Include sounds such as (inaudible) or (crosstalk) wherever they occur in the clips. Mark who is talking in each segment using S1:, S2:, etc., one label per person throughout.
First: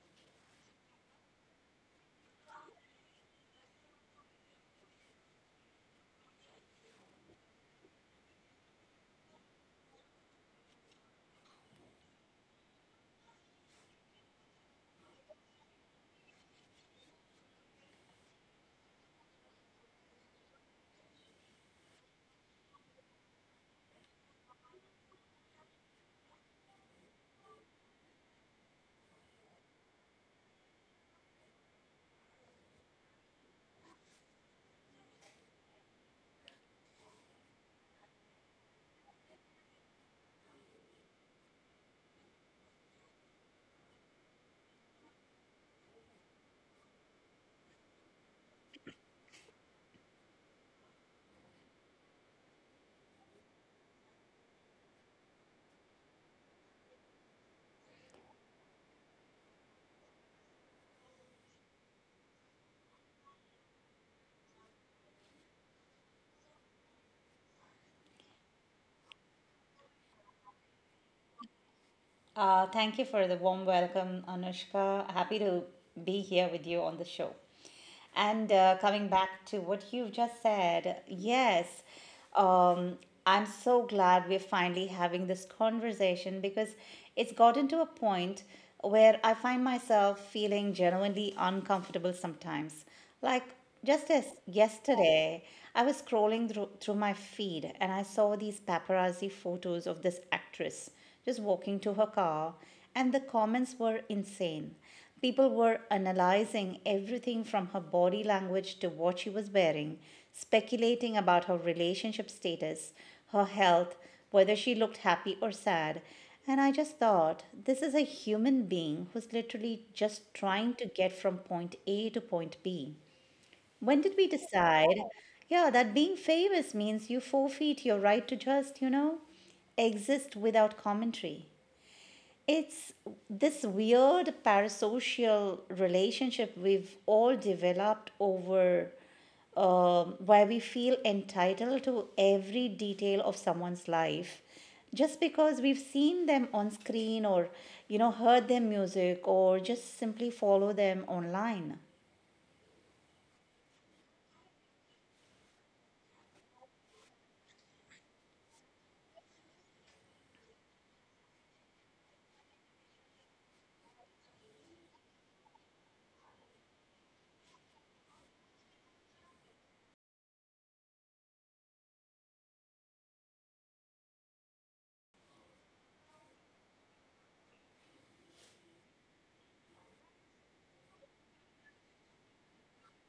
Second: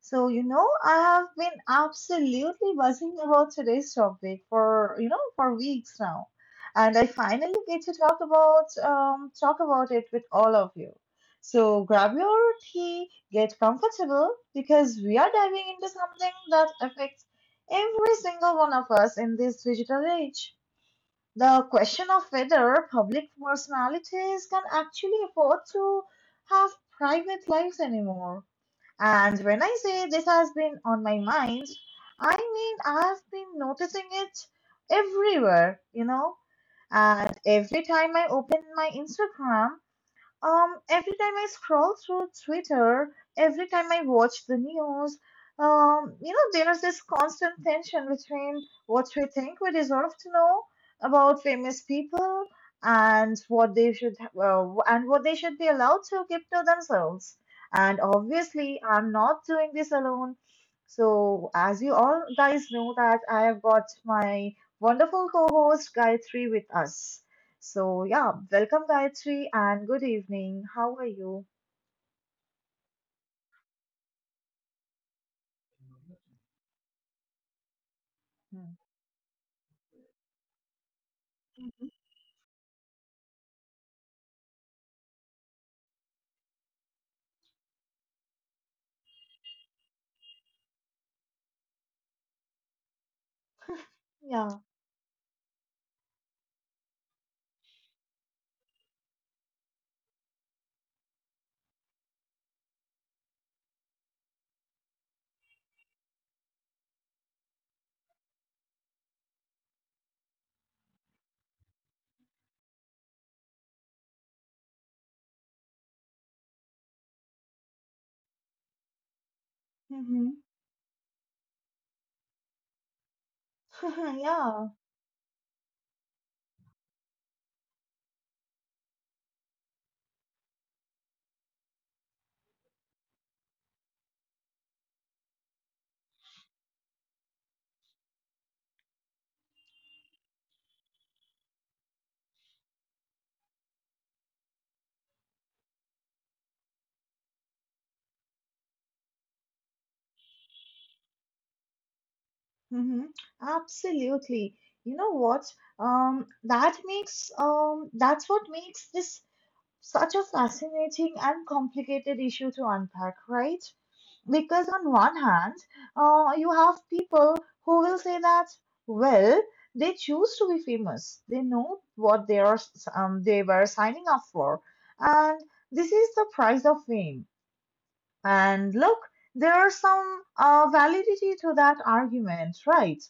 S1: I have been absolutely buzzing about today's topic for, for weeks now. And I finally get to talk about it with all of you. So, grab your tea, get comfortable because we are diving into something that affects every single one of us in this digital age. The question of whether public personalities can actually afford to have private lives anymore. And when I say this has been on my mind, I mean I've been noticing it everywhere. And every time I open my Instagram, every time I scroll through Twitter, every time I watch the news, there's this constant tension between what we think we deserve to know about famous people and what they should be allowed to keep to themselves. And obviously, I'm not doing this alone. So, as you all guys know, that I have got my wonderful co-host Gayatri with us. So, yeah, welcome Gayatri and good evening. How are you?
S2: Thank you for the warm welcome, Anushka. Happy to be here with you on the show. And
S1: Hmm.
S2: coming back to what you've just said, yes,
S1: Mhm.
S2: um, I'm so glad we're finally having this conversation because it's gotten to a point where I find myself feeling genuinely uncomfortable sometimes. Like just as
S1: Yeah.
S2: yesterday, I was scrolling through my feed and I saw these paparazzi photos of this actress just walking to her car, and the comments were insane. People were analyzing everything from her body language to what she was wearing, speculating about her relationship status, her health, whether she looked happy or sad. And I just thought, this is a human being who's literally
S1: Mm-hmm.
S2: just trying to get from point A to point B. When
S1: (laughs)
S2: did we
S1: Yeah.
S2: decide, yeah, that being famous means you forfeit your right to just, exist without commentary? It's this weird parasocial relationship we've all developed over, where we feel entitled to every detail of someone's life just because we've seen them on screen or heard their music or just simply follow them online.
S1: Mm-hmm. Absolutely. You know what? That makes that's what makes this such a fascinating and complicated issue to unpack, right? Because on one hand, you have people who will say that, well, they choose to be famous. They know what they are, they were signing up for, and this is the price of fame. And look, there are some validity to that argument, right?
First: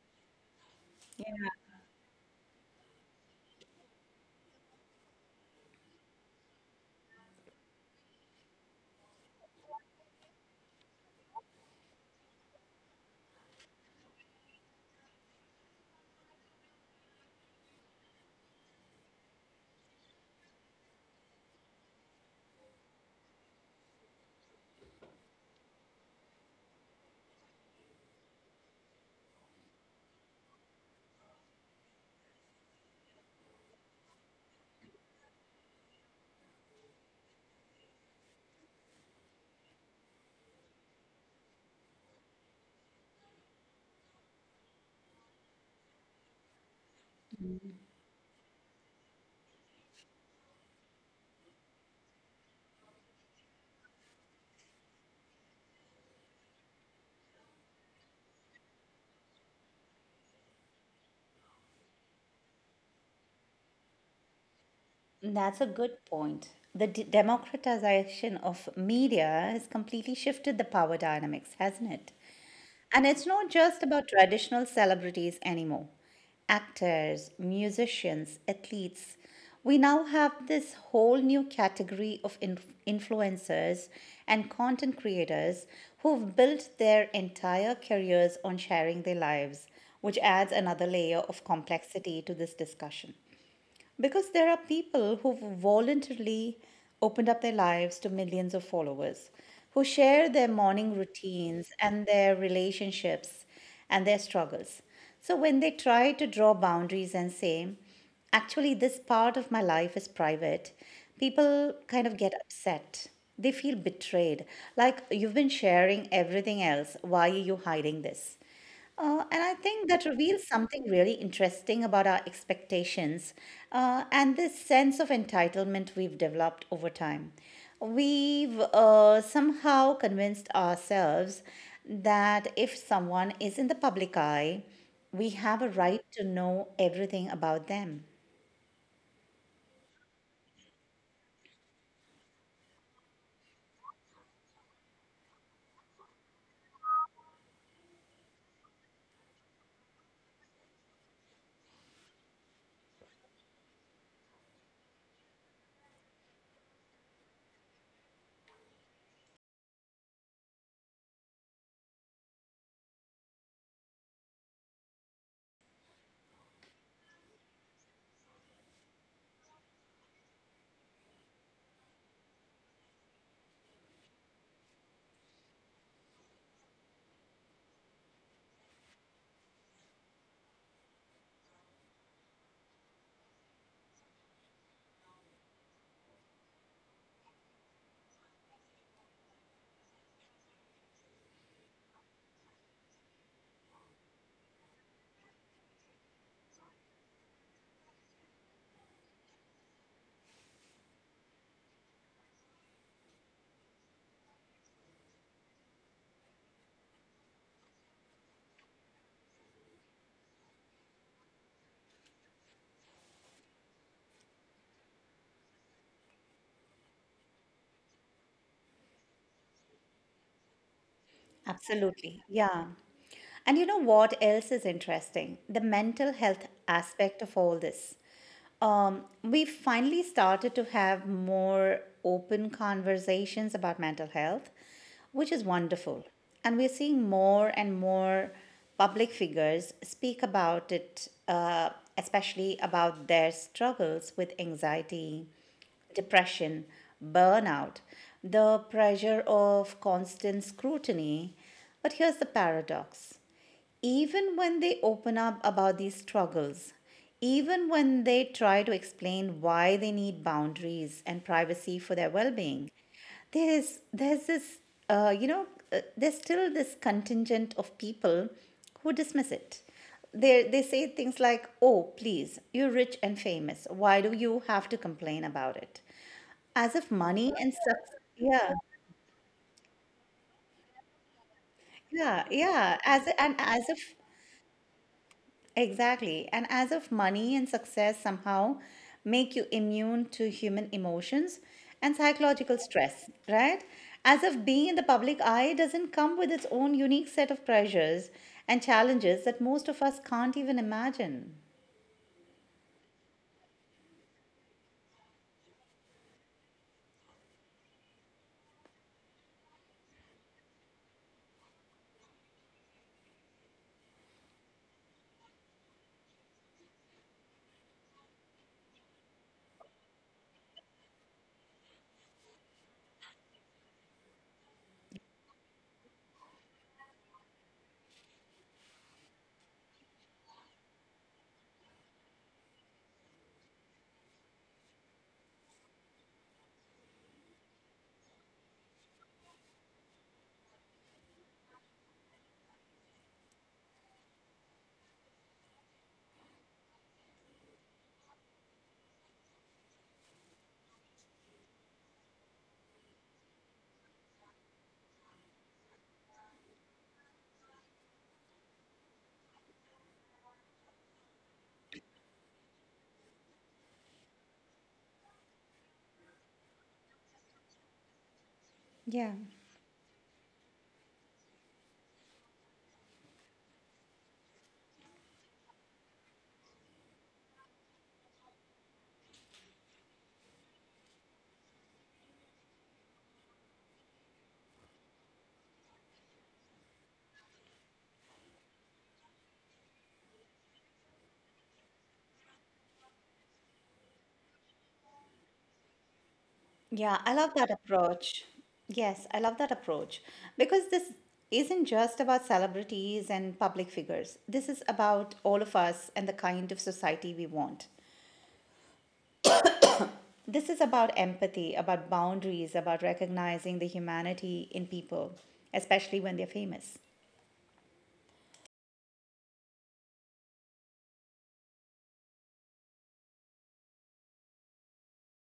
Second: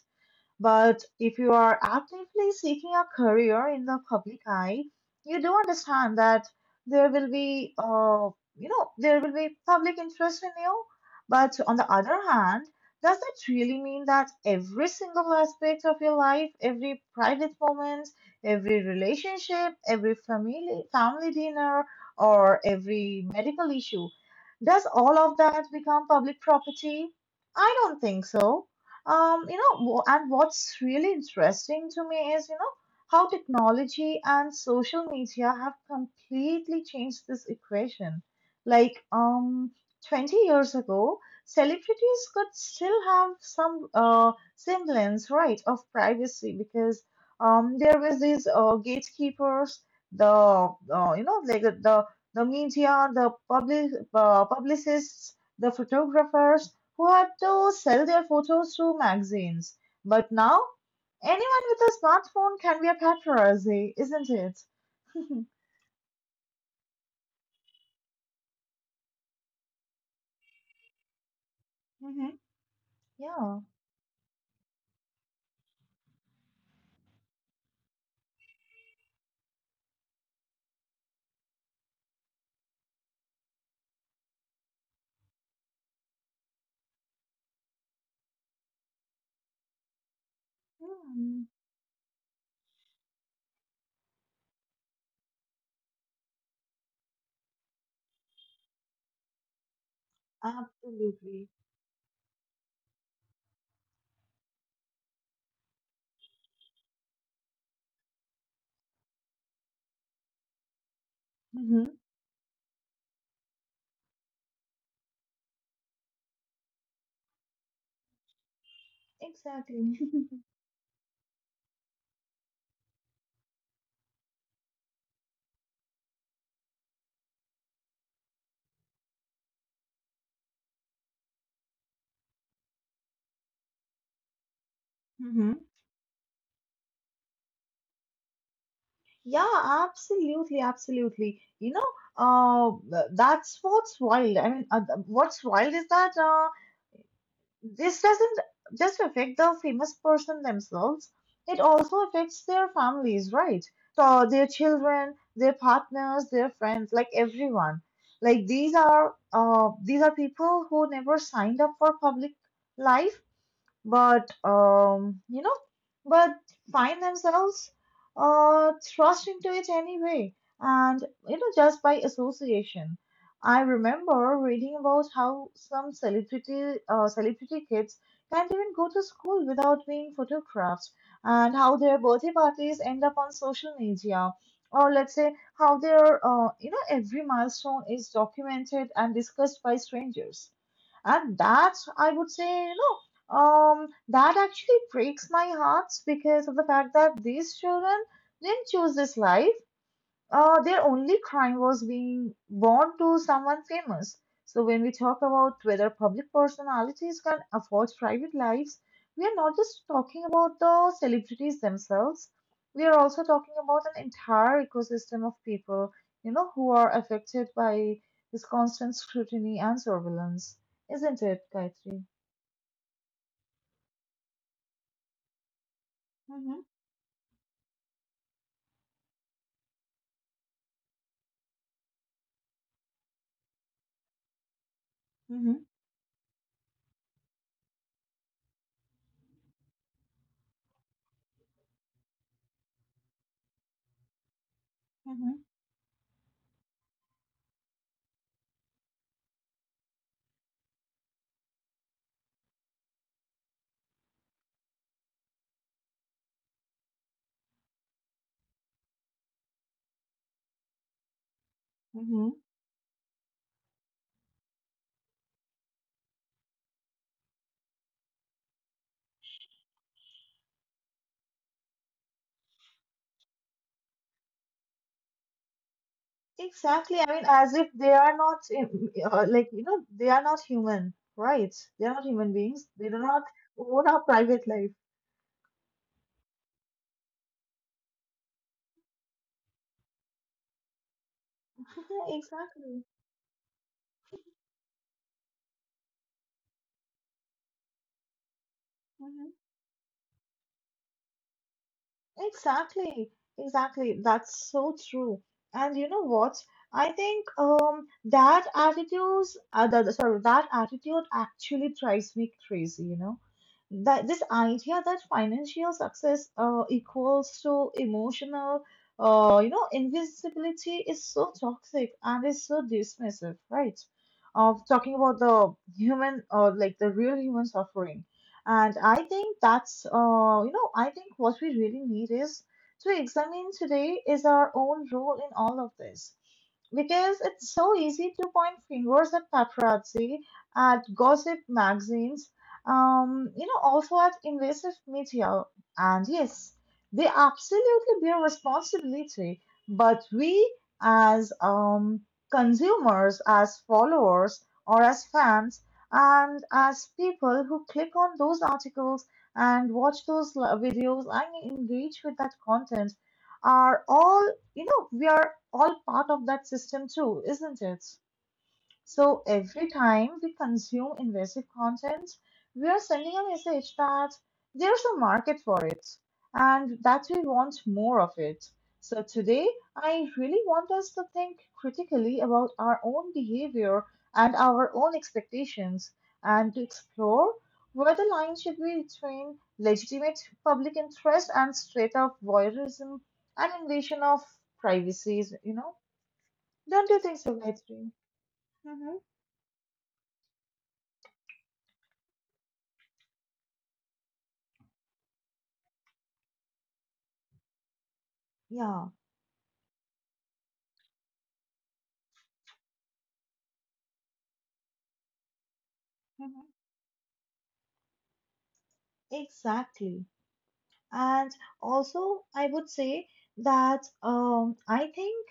S1: But if you are actively seeking a career in the public eye, you do understand that there will be there will be public interest in you. But on the other hand, does that really mean that every single aspect of your life, every private moment, every relationship, every family dinner, or every medical issue, does all of that become public property? I don't think so. And what's really interesting to me is, you know, how technology and social media have completely changed this equation. Like, um, 20 years ago, celebrities could still have some semblance, right, of privacy because there was these gatekeepers, like the media, the publicists, the photographers, who had to sell their photos to magazines. But now, anyone with a smartphone can be a paparazzi, isn't it? (laughs)
S2: That's a good point. The democratization of media has completely shifted the power dynamics, hasn't it?
S1: Hmm.
S2: And it's not
S1: Yeah.
S2: just about traditional celebrities anymore. Actors, musicians, athletes. We now have this whole new category of influencers and content creators who've built their entire careers on sharing their lives, which adds another layer
S1: Mm,
S2: of complexity to this discussion. Because there are people who voluntarily opened up their lives to millions of followers, who share their morning
S1: absolutely.
S2: routines and their relationships and their struggles. So when they try to draw boundaries and say, actually, this part of my life is private, people
S1: Hmm.
S2: kind of get upset. They feel betrayed. Like, you've been sharing everything else. Why are you hiding this? And I think
S1: Exactly.
S2: that reveals something really interesting about our expectations and this sense of entitlement we've developed over time. We've somehow convinced ourselves that if someone is in the public eye,
S1: (laughs)
S2: we
S1: Hmm.
S2: have a right to know everything about them.
S1: Yeah, absolutely, absolutely. You know, that's what's wild. I mean, what's wild is that this doesn't just affect the famous person themselves, it also affects their families, right? So their children, their partners, their friends, like everyone. Like these are people who never signed up for public life but um, you know, but find themselves thrust into it anyway, and you know, just by association. I remember reading about how some celebrity kids can't even go to school without being photographed, and how their birthday parties end up on social media, or let's say how their you know every milestone is documented and discussed by strangers, and that I would say no. That actually breaks my heart because of the fact that these children didn't choose this life. Their only crime was being born to someone famous. So when we talk about whether public personalities can afford private lives, we are not just talking about the celebrities themselves. We are also talking about an entire ecosystem of people, you know, who are affected by this constant scrutiny and surveillance, isn't it, Gayatri?
S2: Absolutely. Yeah. And you know what else is interesting? The mental health
S1: Mm-hmm,
S2: aspect of all this. We finally started to have more open conversations about mental health, which is
S1: mm-hmm,
S2: wonderful. And we're seeing more and more public figures speak about it, especially about their struggles with anxiety,
S1: mm-hmm.
S2: depression, burnout, the pressure of constant scrutiny. But here's the paradox even when they open up about these struggles, even when they try to explain why they need boundaries and privacy for their
S1: Hmm.
S2: well-being, there's this uh, you know there's still this contingent of people who dismiss it. They say things like, "Oh, please, you're rich and famous. Why do you have to complain about it?" As if
S1: Exactly. I mean,
S2: money
S1: as
S2: and
S1: if they
S2: success,
S1: are not,
S2: yeah,
S1: like, you know, they are not human, right? They are not
S2: yeah,
S1: human beings.
S2: yeah.
S1: They do
S2: As
S1: not
S2: and as
S1: own our
S2: if
S1: private life.
S2: exactly. And as if money and success somehow make you immune to human emotions and
S1: (laughs)
S2: psychological
S1: Exactly.
S2: stress, right? As if being in the public eye doesn't come with its own unique set of pressures and challenges that most of us can't even imagine.
S1: Exactly, exactly. That's so true. And you know what? I think that attitudes the- sorry, that attitude actually drives me crazy. You know that this idea that financial success equals to emotional invisibility is so toxic and is so dismissive, right? Of talking about the human or like the real human suffering, and I think I think what we really need is to examine today is our own role in all of this. Because it's so easy to point fingers at paparazzi, at gossip magazines, also at invasive media. And yes, they absolutely bear responsibility. But we, as consumers, as followers, or as fans, and as people who click on those articles and watch those videos and engage with that content are all, you know, we are all part of that system too, isn't it?
S2: Yeah.
S1: So every time we consume invasive content, we are sending a message that there's a market for it and that we want more of it. So today, I really want us to think critically about our own behavior and our own expectations and to explore where the line should be between legitimate public interest and straight up voyeurism and invasion of privacy, you know? Don't you
S2: Yeah, I
S1: think so,
S2: love that
S1: Gayatri?
S2: approach.
S1: Hmm.
S2: Yes, I love that approach because this isn't just about celebrities and public figures. This is about all of us and the kind of society we want.
S1: Yeah.
S2: This is about empathy, about boundaries, about recognizing the humanity in people, especially when they're
S1: Mhm.
S2: famous.
S1: Exactly. And also, I would say that I think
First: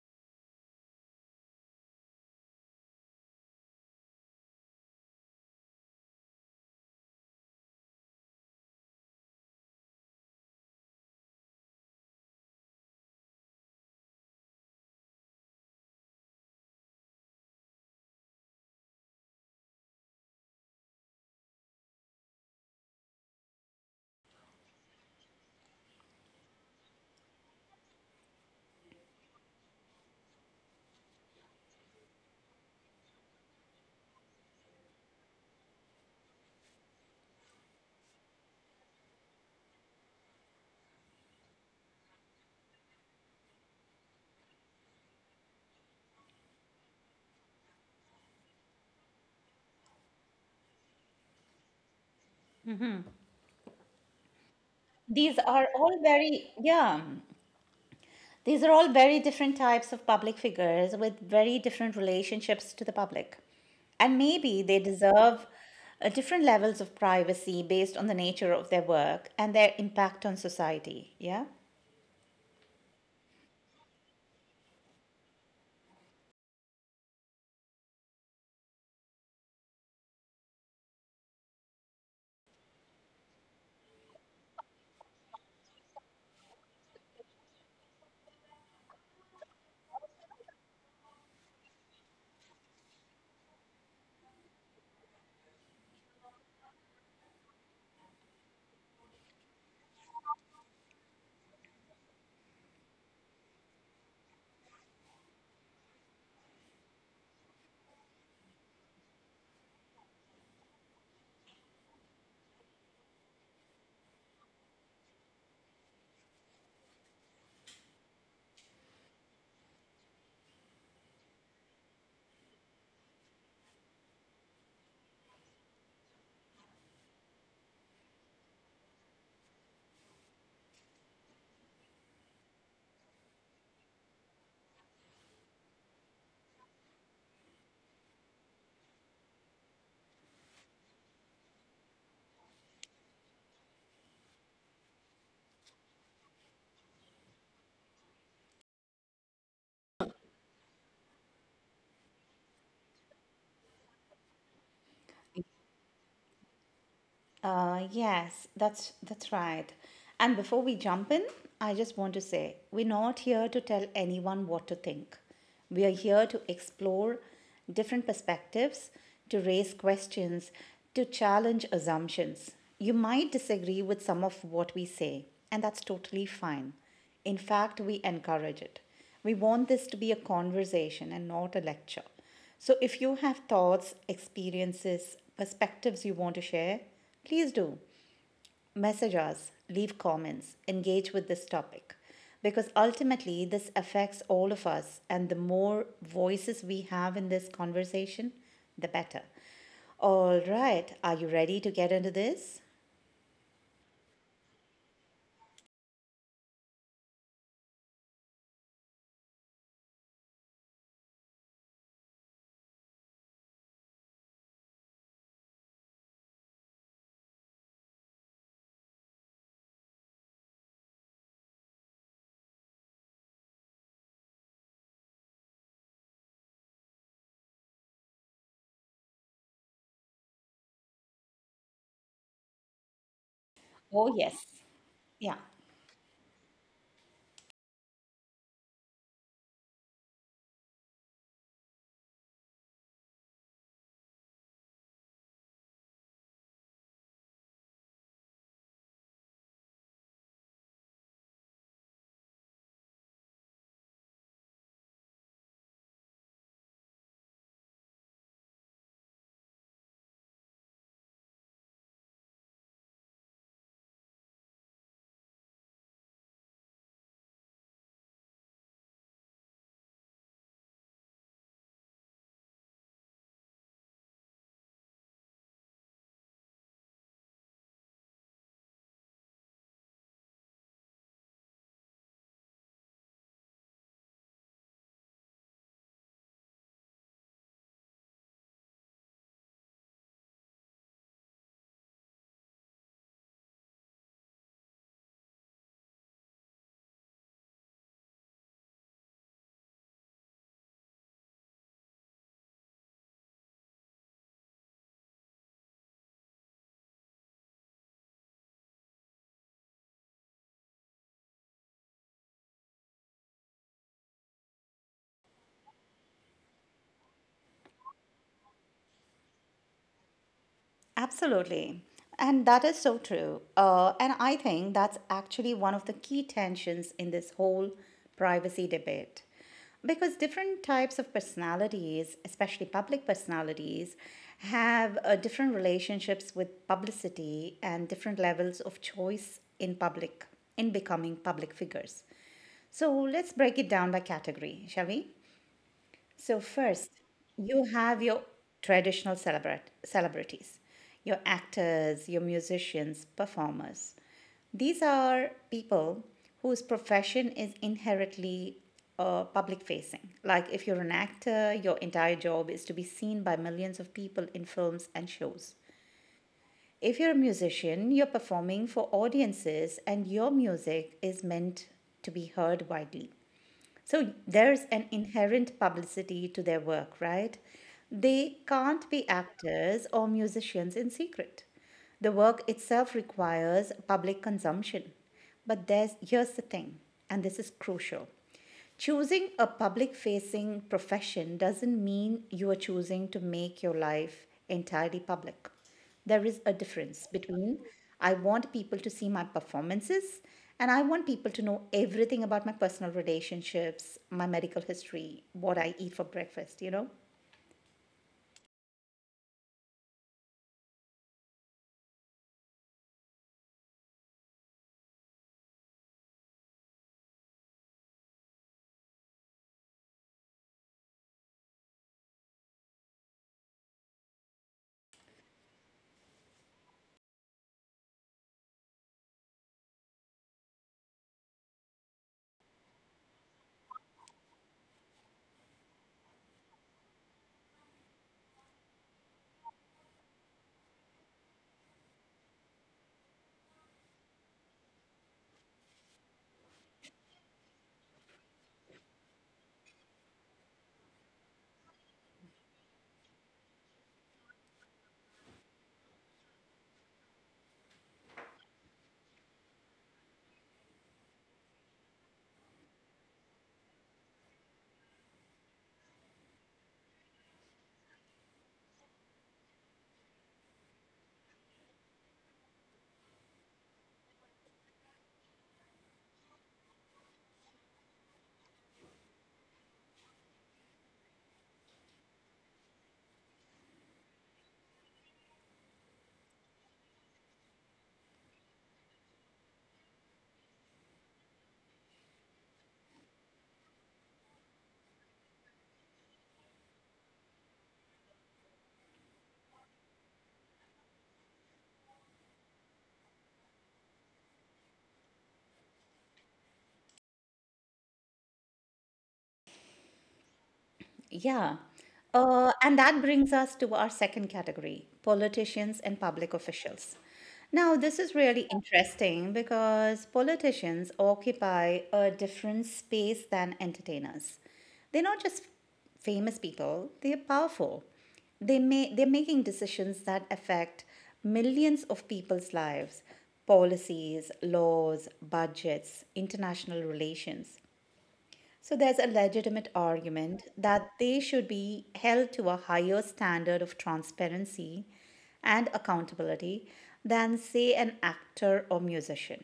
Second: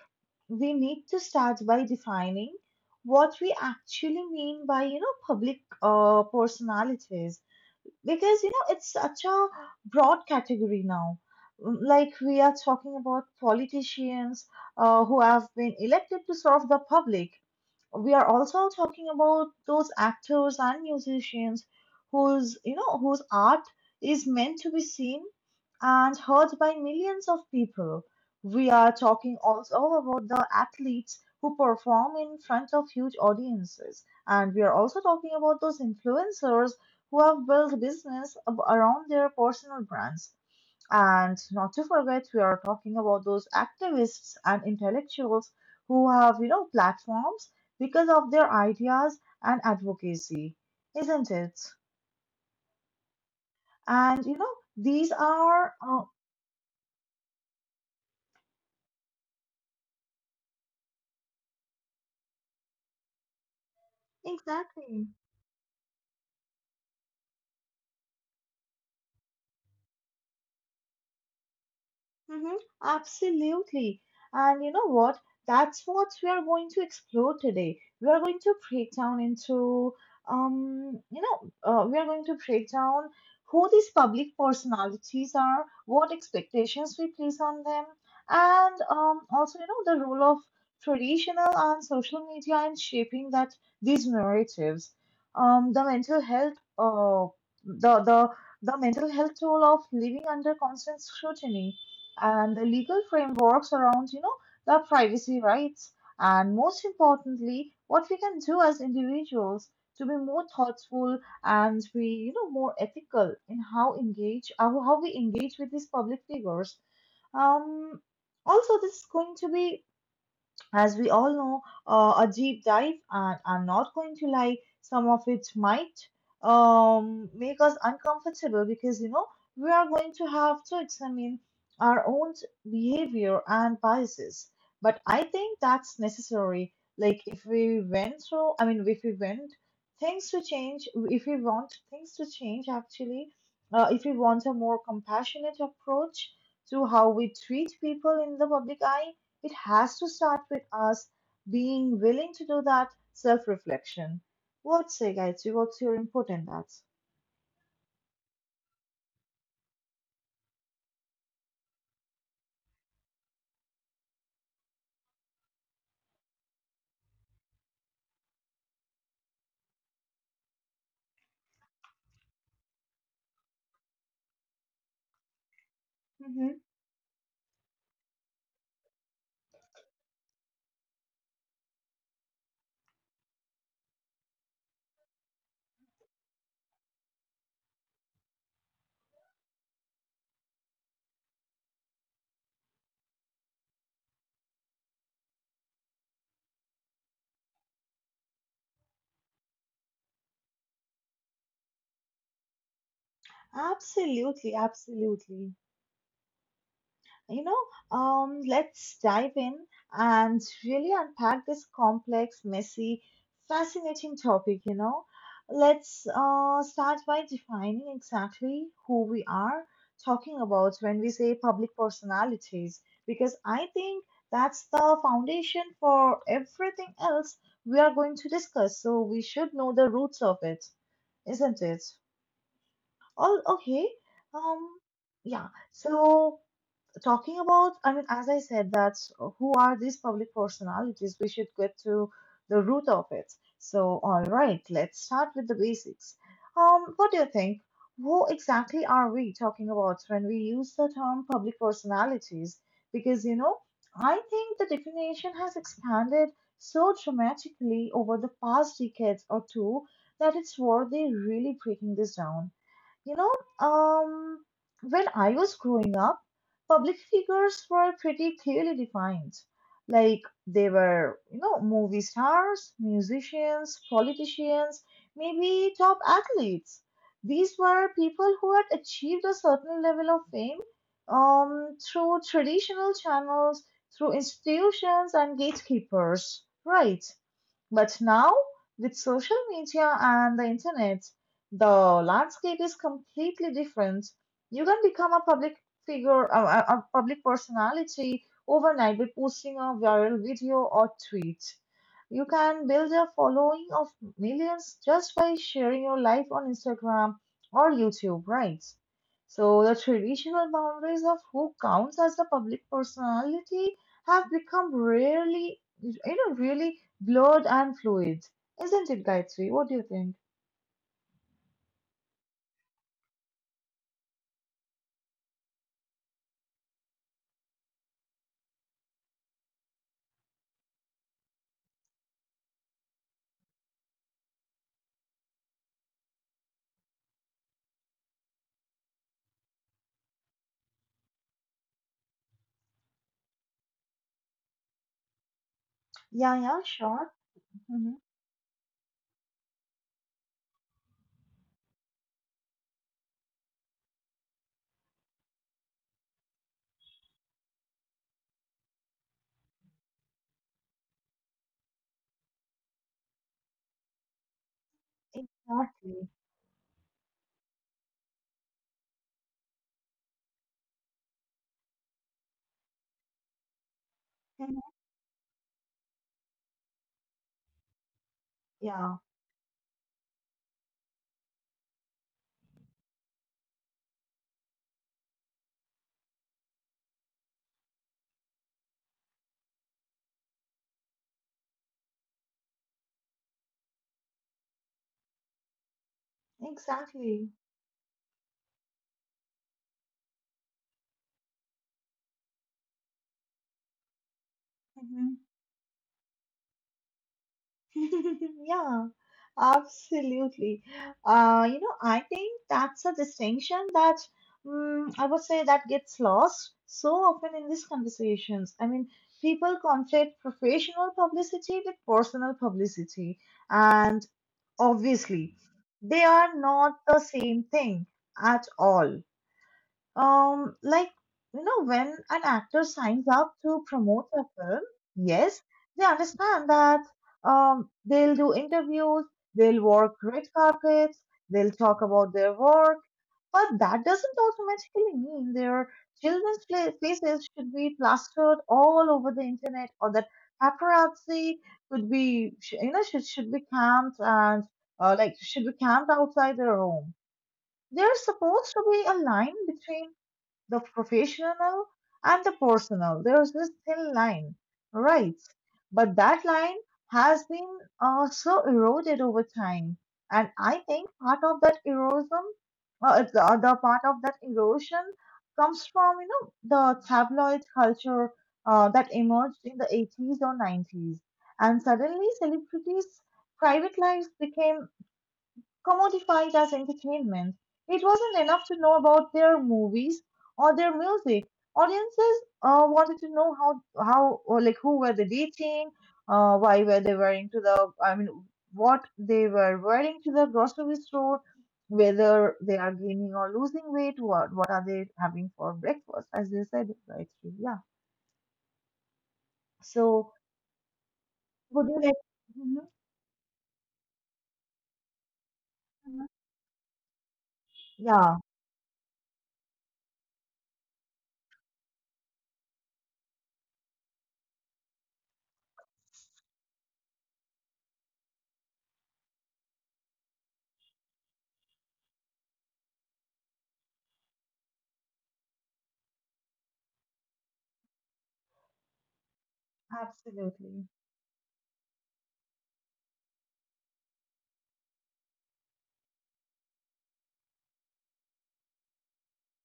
S1: we need to start by defining what we actually mean by, you know, public personalities. Because, you know, it's such a broad category now. Mm. Like, we are talking about politicians who have been elected to serve the public, we are also talking about those actors and musicians whose you know whose art is meant to be seen and heard by millions of people, we are talking also about the athletes who perform in front of huge audiences, and we are also talking about those influencers who have built business around their personal brands, and not to forget, we are talking about those activists and intellectuals who have, you know, platforms because of their ideas and advocacy, isn't it? And, you know, these
S2: These are
S1: are
S2: all very, yeah, these are all very different types of public figures with very different relationships to the public. And maybe they
S1: exactly.
S2: deserve different levels of privacy based on the nature of their work and their impact on society. Yeah.
S1: Mm-hmm, absolutely. And you know what? That's what we are going to explore today. We are going to break down into, you know, we are going to break down who these public personalities are, what expectations we place on them, and also, you know, the role of traditional and social media in shaping that these narratives. Um, the mental health, uh, the the the mental health toll of living under constant scrutiny and the legal frameworks around, you know, the privacy rights, and most importantly, what we can do as individuals to be more thoughtful and be, you know, more ethical in how how we engage with these public figures. Um, Also, this is going to be, as we all know, a deep dive, and I'm not going to lie, some of it might make us uncomfortable because, you know, we are going to have to examine our own behavior and biases. But I think that's necessary. Like, if we went through, I mean, if we went things to change, if we want things to change, actually, if we want a more compassionate approach to how we treat people in the public eye, it has to start with us being willing to do that self reflection. What say, guys? What's your input in that?
S2: Yes, that's right. And before we jump in, I just want to say we're not here to tell anyone what to think. We are here to explore different perspectives, to raise questions, to challenge assumptions. You might disagree with some of what we say, and that's totally
S1: Hmm.
S2: fine. In fact, we encourage it. We want this to be a conversation and not a lecture. So, if you have thoughts, experiences, perspectives you want to share, please do. Message us, leave comments, engage with this topic. Because ultimately, this affects all of us, and the more voices we have in this conversation, the better. All right, are you ready to get into this?
S1: Absolutely, absolutely. You know, let's dive in and really unpack this complex, messy, fascinating topic, you know. Let's start by defining exactly who we are talking about when we say public personalities, because I think that's the foundation for everything else we are going to discuss. So we should know the roots of it, isn't it? Oh, okay.
S2: Oh, yes.
S1: Um,
S2: Yeah.
S1: yeah. So talking about, I mean, as I said, that who are these public personalities? We should get to the root of it. So, all right, let's start with the basics. What do you think? Who exactly are we talking about when we use the term public personalities? Because, you know, I think the definition has expanded so dramatically over the past decades or two that it's worthy really breaking this down. You know, um, when I was growing up, public figures were pretty clearly defined. Like they were, you know, movie stars, musicians, politicians, maybe top athletes. These were people who had achieved a certain level of fame through traditional channels, through institutions and gatekeepers, right? But now, with social media and the internet, the landscape is completely different. You can become a public figure, a public personality overnight by posting a viral video or tweet. You can build a following of millions just by sharing your life on Instagram or YouTube, right? So the traditional boundaries of who counts as a public personality have become rarely, you know, really Blood and fluids. Isn't it, Gayatri? What do you think?
S2: Absolutely. And that is so true. And I think that's actually one of the key tensions in this whole privacy debate. Because different types of personalities, especially public personalities, have different relationships with publicity and different levels of choice in public, in becoming public figures. So let's break it down by category, shall we?
S1: Yeah,
S2: So
S1: yeah,
S2: first,
S1: sure.
S2: you
S1: Mhm.
S2: have your traditional celebrities, your actors, your musicians, performers. These are people whose profession is inherently public facing. Like if you're an actor, your entire job is to be seen by millions of people in films and shows.
S1: Exactly.
S2: If you're a musician, you're performing for audiences and your music is meant to be heard widely. So
S1: Mhm.
S2: there's an inherent publicity to their work, right? They can't
S1: Yeah,
S2: be actors or musicians in secret. The work itself requires public consumption. But there's here's the thing, and this is crucial. Choosing a public facing profession doesn't mean you are choosing to make your life entirely public. There is a difference
S1: exactly.
S2: between I want people to see my performances and I want people to know everything about my personal relationships, my medical history, what I eat for breakfast, you know.
S1: (laughs) Yeah, absolutely. I think that's a distinction that I would say that gets lost so often in these conversations. I mean, people conflate professional publicity with personal publicity, and obviously, they are not the same thing at all. Um, like, when an actor signs up to promote a film, yes, they understand that they'll do interviews, they'll work red carpets, they'll talk about their work, but that doesn't automatically mean their faces should be plastered all over the internet, or that paparazzi could be, sh- you know, should be camped and should be camped outside their home. There's supposed to be a line between the professional and the personal. There's this thin line, right? But that line has been so eroded over time. And I think part of that erosion, the other part of that erosion comes from, you know, the tabloid culture that emerged in the 80s or 90s. And suddenly celebrities' private lives became commodified as entertainment. It wasn't enough to know about their movies or their music. Audiences wanted to know how or like who were they dating, why were they wearing to the I mean what they were wearing to the grocery store, whether they are gaining or losing weight, what are they having for breakfast, as you said, right? Yeah. So
S2: Yeah.
S1: would you like?
S2: Uh,
S1: Mhm,
S2: and that brings us to our second category politicians and
S1: mhm.
S2: public officials. Now, this is
S1: Yeah,
S2: really interesting because politicians occupy a different space than entertainers. They're not just famous people, they're powerful. They're making decisions that affect millions of people's lives policies, laws, budgets, international relations. So there's a legitimate argument
S1: absolutely,
S2: that they should be held to a higher standard of transparency and accountability than, say, an actor or musician.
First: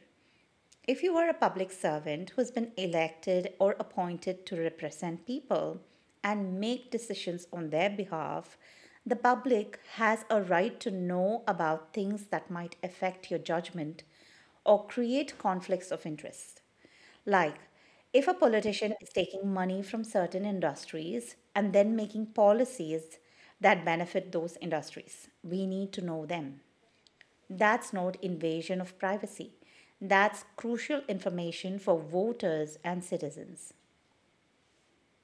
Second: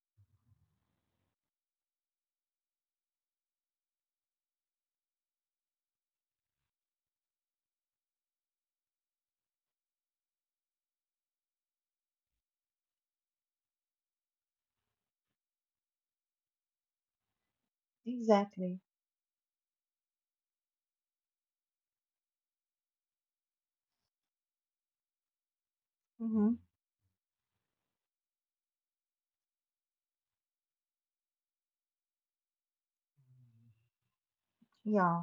S2: If you are a public servant who's been elected or appointed to represent people and make decisions on their behalf, the public has a right to know about things that might affect your judgment or create conflicts of interest. Like, if a
S1: exactly.
S2: politician is taking money from certain industries and then making policies that benefit those industries, we need to know
S1: Hmm.
S2: them. That's not invasion of privacy. That's crucial information for voters and citizens.
S1: Yeah.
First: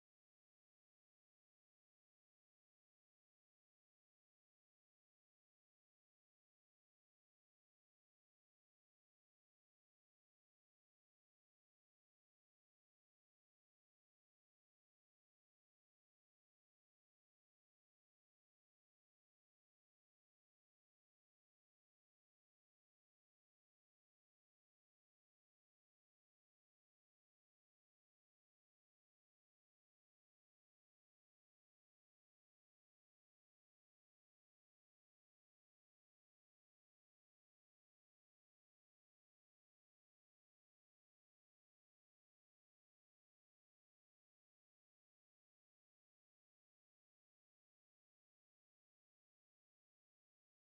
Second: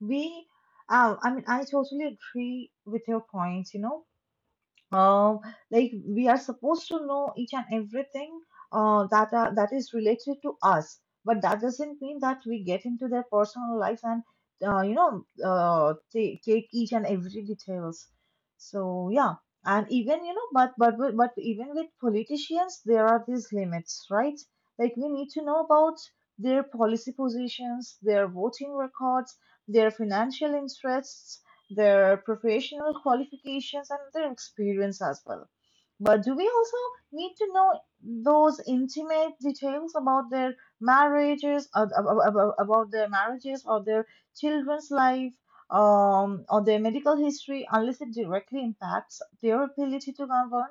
S1: We, I mean, I totally agree with your points, you know um like we are supposed to know each and everything that is related to us, but that doesn't mean that we get into their personal life and take each and every details. So yeah. And even you know but even with politicians there are these limits, right? Like we need to know about their policy positions, their voting records, their financial interests, their professional qualifications, and their experience as well. But do we also need to know those intimate details about their marriages, ab- ab- ab- ab- about their marriages, or their children's life, or their medical history, unless it directly impacts their ability to govern?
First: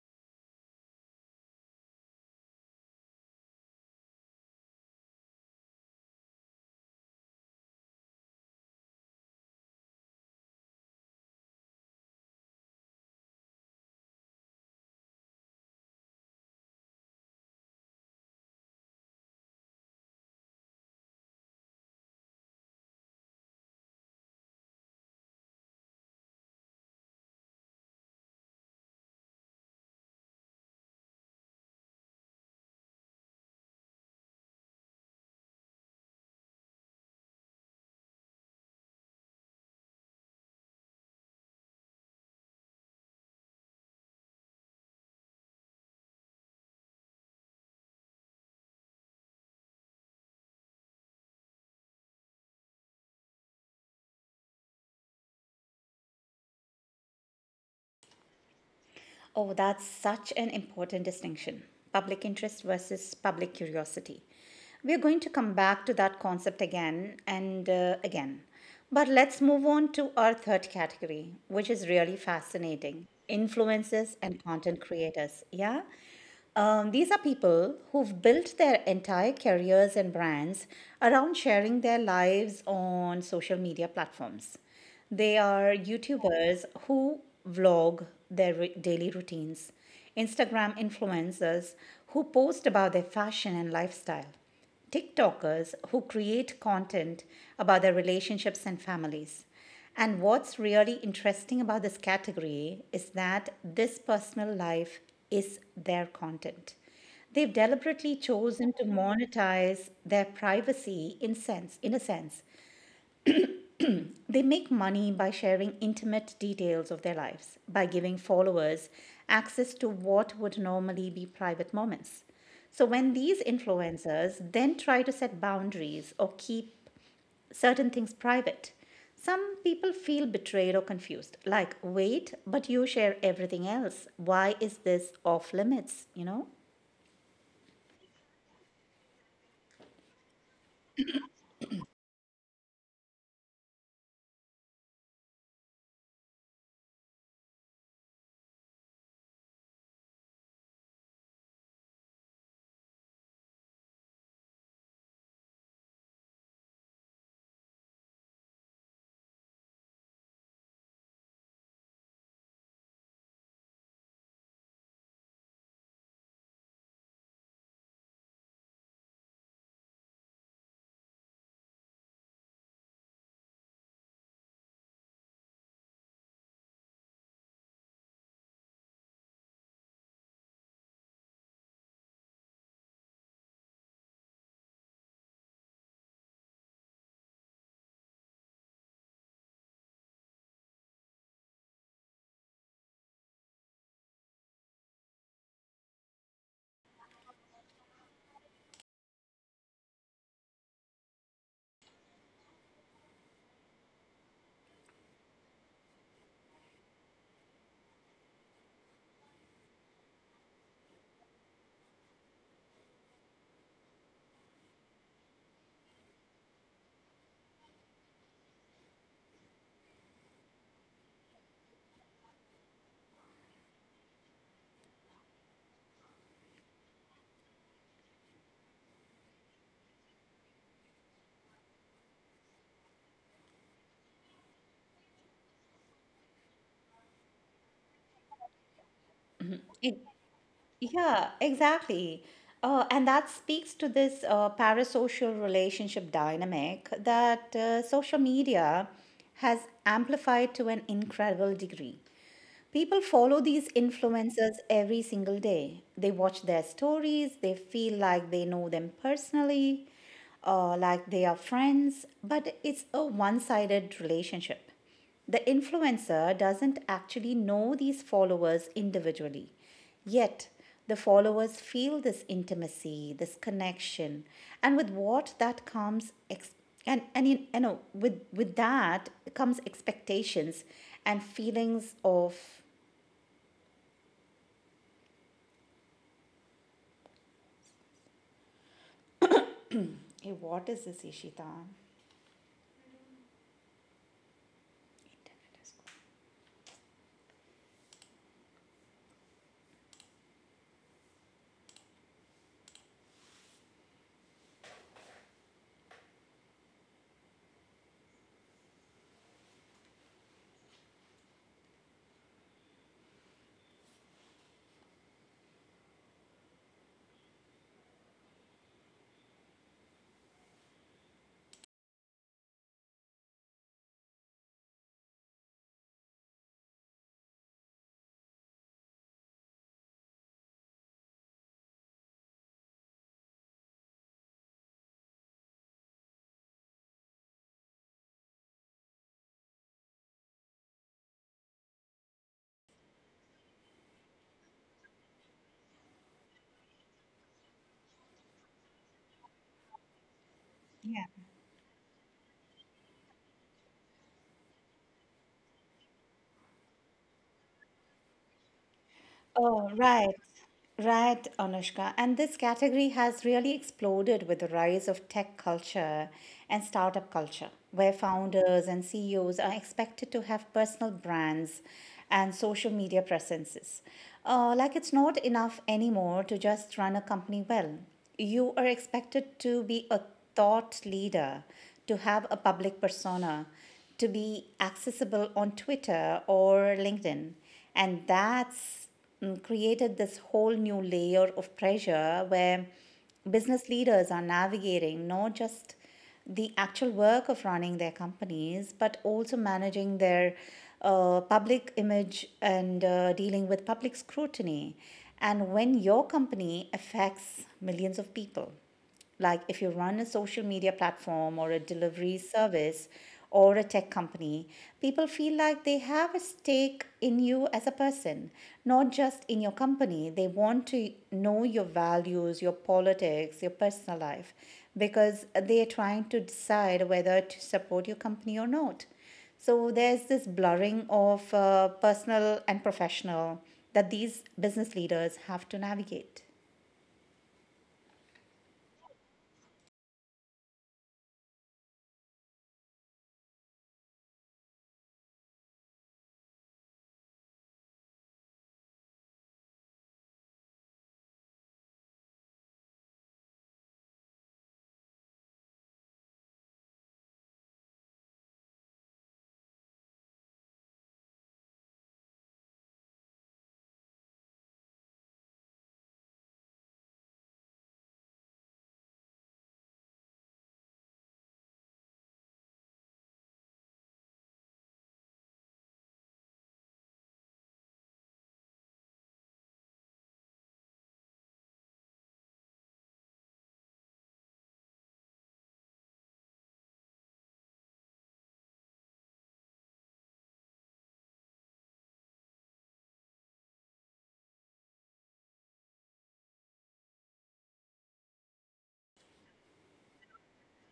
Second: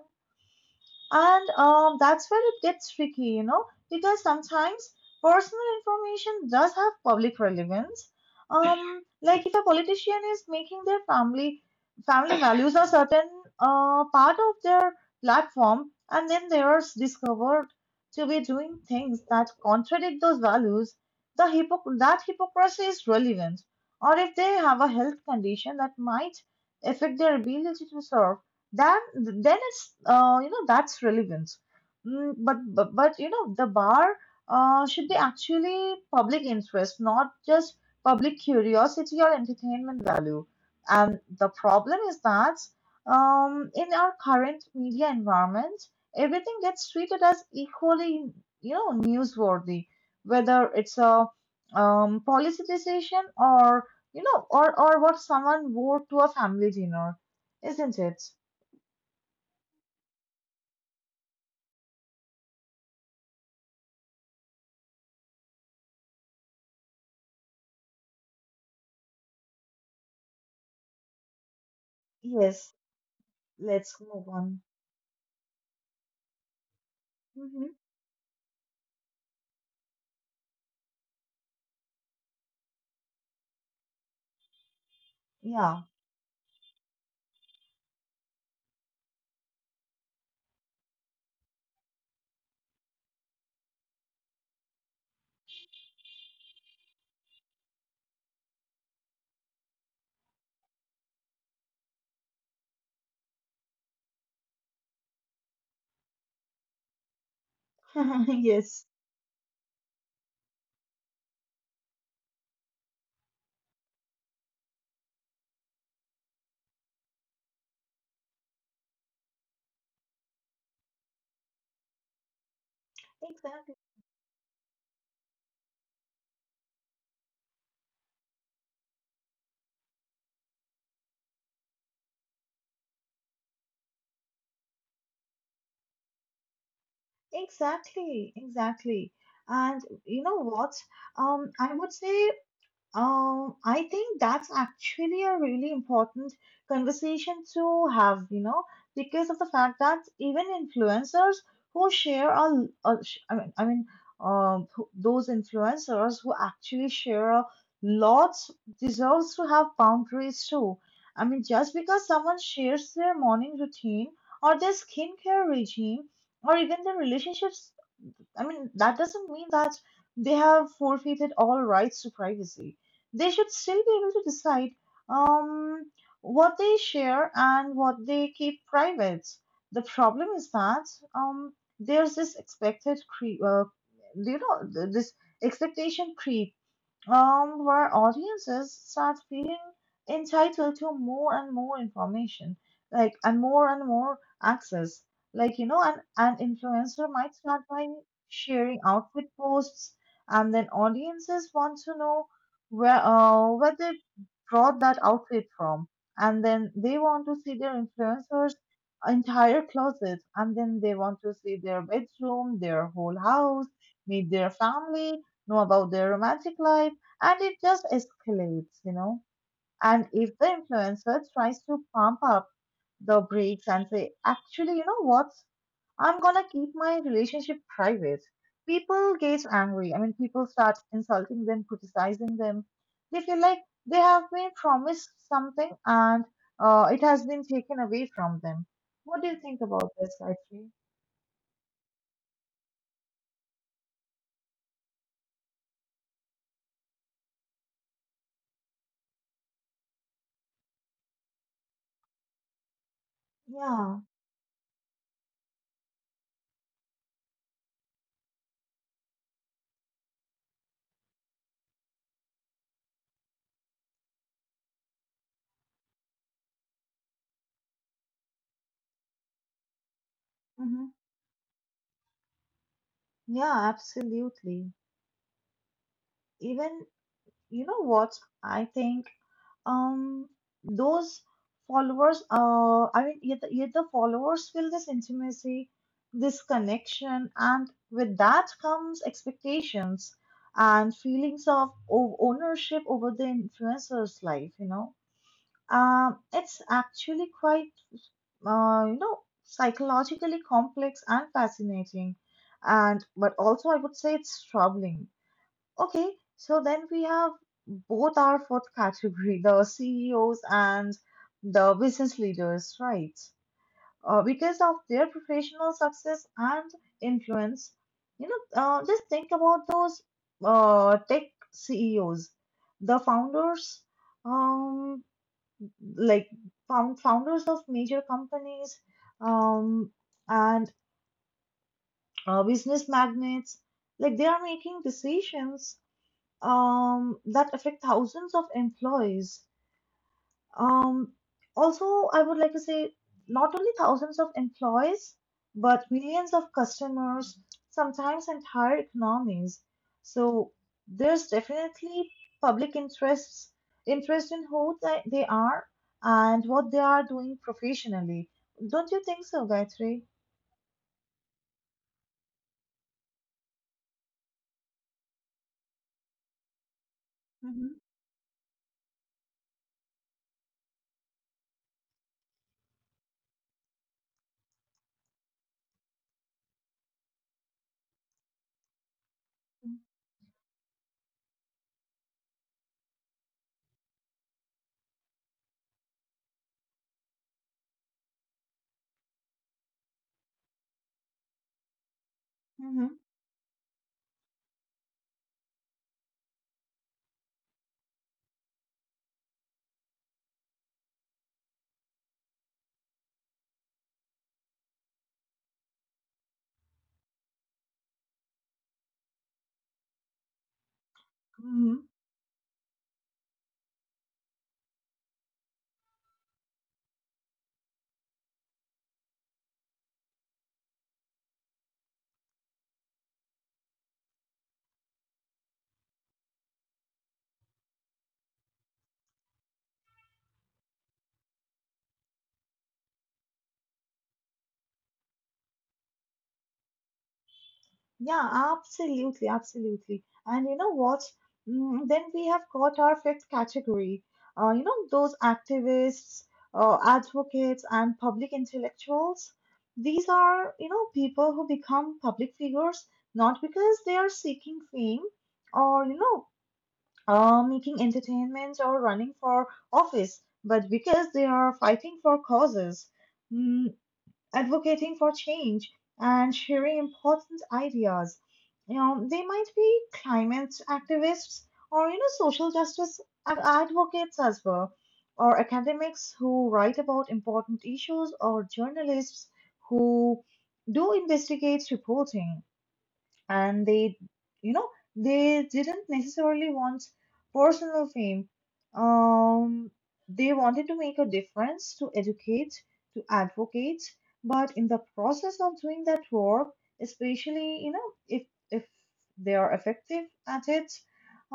S1: And that's where it gets tricky, you know, because sometimes personal information does have public relevance. Like if a politician is making their family values a certain part of their platform, and then they are discovered to be doing things that contradict those values, that hypocrisy is relevant. Or if they have a health condition that might affect their ability to serve, then it's that's relevant. But you know, the bar should be actually public interest, not just public curiosity or entertainment value. And the problem is that in our current media environment, everything gets treated as equally, you know, newsworthy, whether it's a policy decision or what someone wore to a family dinner, isn't it?
S2: Oh, that's such an important distinction public interest versus public curiosity. We're going to come back to that concept again and again. But let's move on to our third category, which is really
S1: Yes,
S2: fascinating
S1: let's
S2: influencers
S1: move
S2: and
S1: on.
S2: content creators. Yeah? These are people
S1: Hmm.
S2: who've built their entire careers and brands around sharing their lives on social media platforms. They are
S1: Yeah,
S2: YouTubers who vlog their daily routines, Instagram influencers who post about their fashion and lifestyle, TikTokers who create content about their relationships and families. And what's really interesting about this category is that this personal life is their content. They've deliberately
S1: (laughs)
S2: chosen
S1: yes,
S2: to monetize their privacy in a sense they make money by sharing intimate details of their lives, by giving followers access to what would normally be private moments. So when these
S1: exactly,
S2: influencers then try to set boundaries or keep certain things private, some people feel betrayed or confused. Like, wait, but you share everything else. Why is this off limits? You know?
S1: exactly. And you know what? Um, I would say, I think that's actually a really important conversation to have, you know, because of the fact that even influencers who share a sh- I mean, who- those influencers who actually share a lot deserves to have boundaries too. I mean, just because someone shares their morning routine or their skincare regime or even their relationship, I mean, that doesn't mean that they have forfeited all rights to privacy. They should still be able to decide um, what they share and what they keep private. The problem is that um, there's this expected, cre- you know, th- this expectation creep, where audiences start feeling entitled to more and more information, and more access. Like, an influencer might start by sharing outfit posts, and then audiences want to know where they brought that outfit from, and then they want to see their influencers' entire closet, and then they want to see their bedroom, their whole house, meet their family, know about their romantic life, and it just escalates, you know. And if the influencer tries to pump up the brakes and say, actually, you know what, I'm gonna keep my relationship private, people get angry. I mean, people start insulting them, criticizing them. They feel like they have been promised something and it has been taken away from them. What do you think about this, actually?
S2: Yeah, exactly. And that speaks to this parasocial relationship dynamic that social media has amplified to an incredible degree. People follow these
S1: Yeah,
S2: influencers every single day. They watch their stories, they feel like they know them personally, like they are friends, but it's a one sided relationship. The influencer doesn't actually know these followers individually. Yet,
S1: hmm,
S2: the followers feel this intimacy, this
S1: yeah,
S2: connection,
S1: absolutely.
S2: and with what that comes, ex-
S1: Even,
S2: and
S1: you
S2: you
S1: know
S2: know,
S1: what,
S2: with,
S1: I
S2: with
S1: think
S2: that comes
S1: um
S2: expectations
S1: those
S2: and
S1: followers
S2: feelings of,
S1: I mean yet the followers feel this intimacy, this connection, and with that comes expectations
S2: hey,
S1: and
S2: what is this,
S1: feelings
S2: Ishita?
S1: of ownership over the influencer's life. It's actually quite uh you know psychologically complex and fascinating, and but also I would say it's troubling. Okay, so then we have both our fourth category, the CEOs and the business leaders, right? Because of their professional success and influence, you know, just think about those tech CEOs, the founders, um, like founders of major companies, um, and business magnates. Like they are making decisions that affect thousands of employees. Um, Also, I would like to say, not only thousands of employees, but millions of customers, sometimes entire economies. So there's definitely public interest in who they are and what they are doing professionally. Don't you think so, Gayatri?
S2: Oh, right. Right, Anushka. And this category has really exploded with the rise of tech culture and startup
S1: Hmm.
S2: culture, where founders and CEOs are expected to have personal brands and social media presences. Like it's not enough anymore to just run a company well. You are expected to be a thought leader, to have a public persona, to be accessible on Twitter or LinkedIn. And that's mm, created this whole new layer of pressure where business leaders are navigating not just the actual work of running their companies, but also managing their public image and dealing with public scrutiny. And when your company affects millions of people. Like if you run a social media
S1: Mm-hmm.
S2: platform or a delivery service or a tech company, people feel like they have a stake in you as a person, not just in your company. They want to know your values, your politics, your personal life, because they are trying to decide whether to support your company or not. So there's this blurring of personal and professional that these business leaders have to navigate.
S1: Yeah, absolutely, absolutely. And you know what? Then we have got our fifth category. Those activists, advocates, and public intellectuals. These are, you know, people who become public figures not because they are seeking fame or, you know, making entertainment or running for office, but because they are fighting for causes. Mm, Advocating for change and sharing important ideas. You know, they might be climate activists or, you know, social justice advocates as well, or academics who write about important issues, or journalists who do investigate reporting, and they you know they didn't necessarily want personal fame. um they wanted to make a difference, to educate, to advocate, but in the process of doing that work, especially you know, if they are effective at it,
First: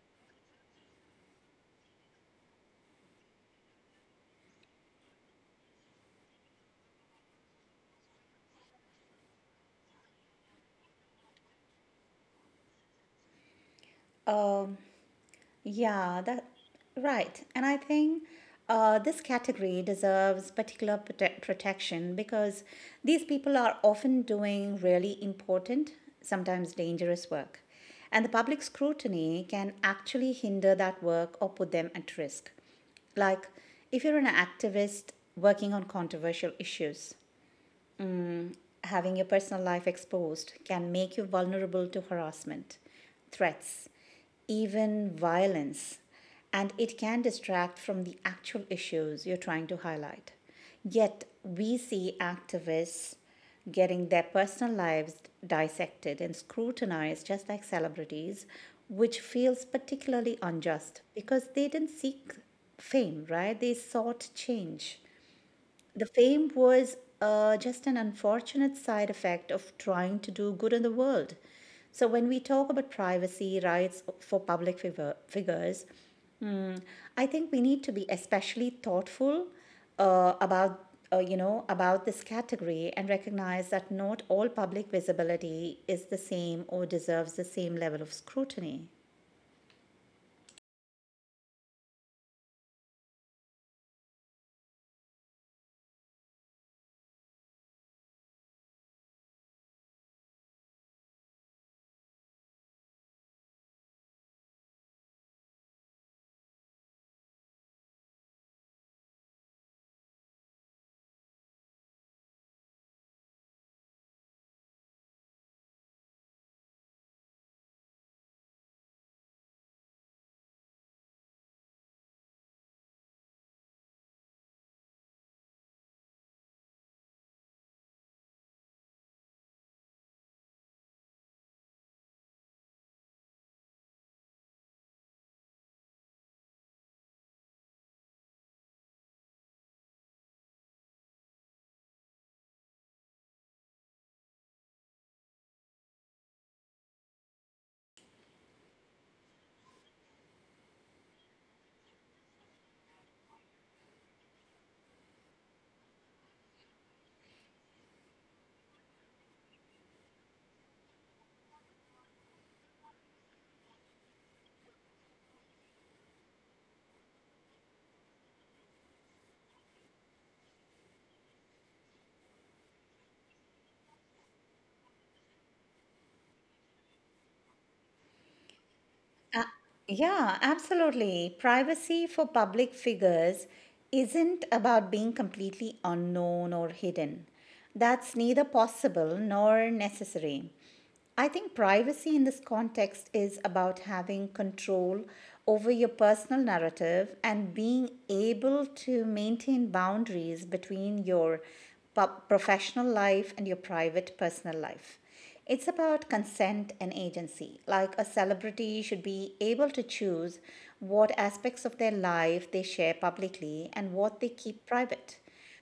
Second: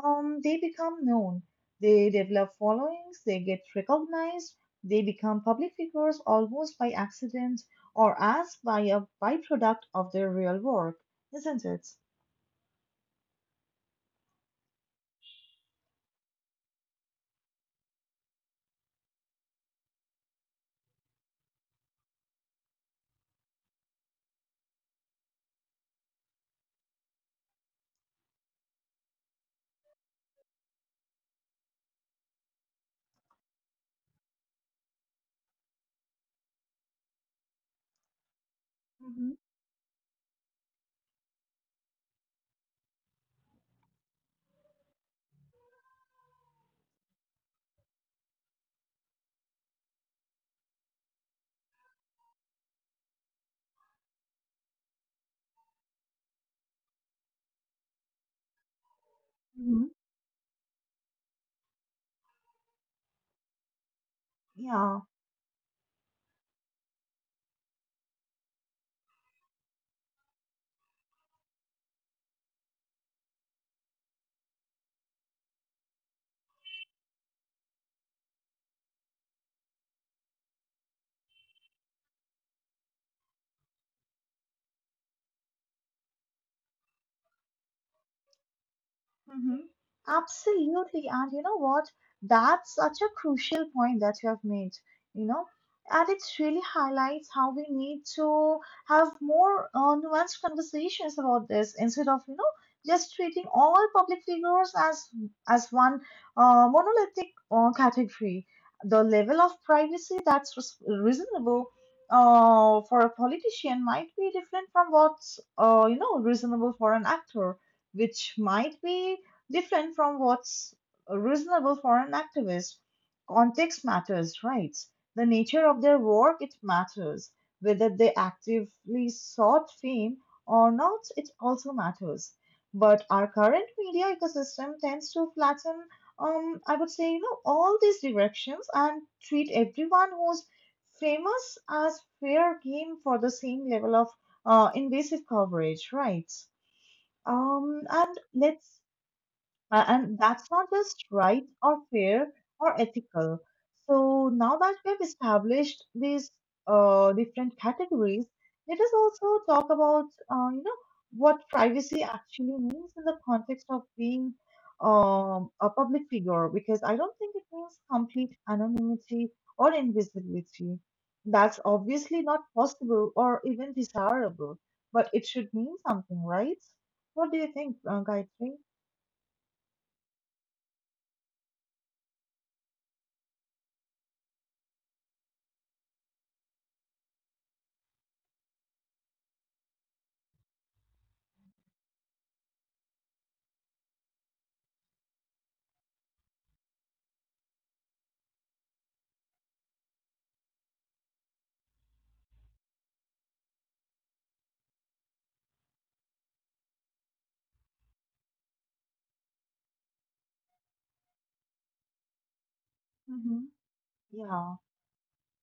S1: they become known, they develop followings, they get recognized. They become public figures almost by accident, or as by a byproduct of their real work, isn't it?
S2: Um, Yeah, that right. And I think this category deserves particular protection because these people are often doing really important, sometimes dangerous work. And the public scrutiny can actually hinder that work or put them at risk. Like if you're an activist working on controversial issues, having your
S1: Mm-hmm.
S2: personal life exposed can make you vulnerable to harassment, threats, even violence, and it can distract from the actual issues you're trying to highlight. Yet, we see activists getting their personal lives dissected and scrutinized just like celebrities, which feels
S1: Mm-hmm.
S2: particularly unjust because they didn't seek fame, right? They sought change.
S1: Yeah.
S2: The fame was just an unfortunate side effect of trying to do good in the world. So, when we talk about privacy rights for public figures, mm, I think we need to be especially thoughtful about. You know about this category and recognize that not all public visibility is the same or deserves the same level of scrutiny.
S1: Hmm. Absolutely. And you know what? That's such a crucial point that you have made, you know, and it really highlights how we need to have more nuanced conversations about this instead of, you know, just treating all public figures as one monolithic category. The level of privacy that's reasonable for a politician might be different from what's reasonable for an actor, which might be different from what's reasonable for an activist. Context matters, right? The nature of their work, it matters. Whether they actively sought fame or not, it also matters. But our current media ecosystem tends to flatten, I would say, you know, all these directions, and treat everyone who's famous as fair game for the same level of invasive coverage, right? Um, and let's and that's not just right or fair or ethical. So now that we've established these different categories, let us also talk about uh, you know what privacy actually means in the context of being a public figure, because I don't think it means complete anonymity or invisibility. That's obviously not possible or even desirable, but it should mean something, right? What do you think, Gayatri?
S2: Yeah, absolutely. Privacy for public figures isn't about being completely unknown or hidden. That's neither possible nor necessary. I think privacy in this context is about having control over your personal narrative and being able to maintain boundaries between your professional life and your private personal life. It's about consent and agency. Like a celebrity should be able to choose what aspects of their life they share publicly and what they keep
S1: Yeah.
S2: private.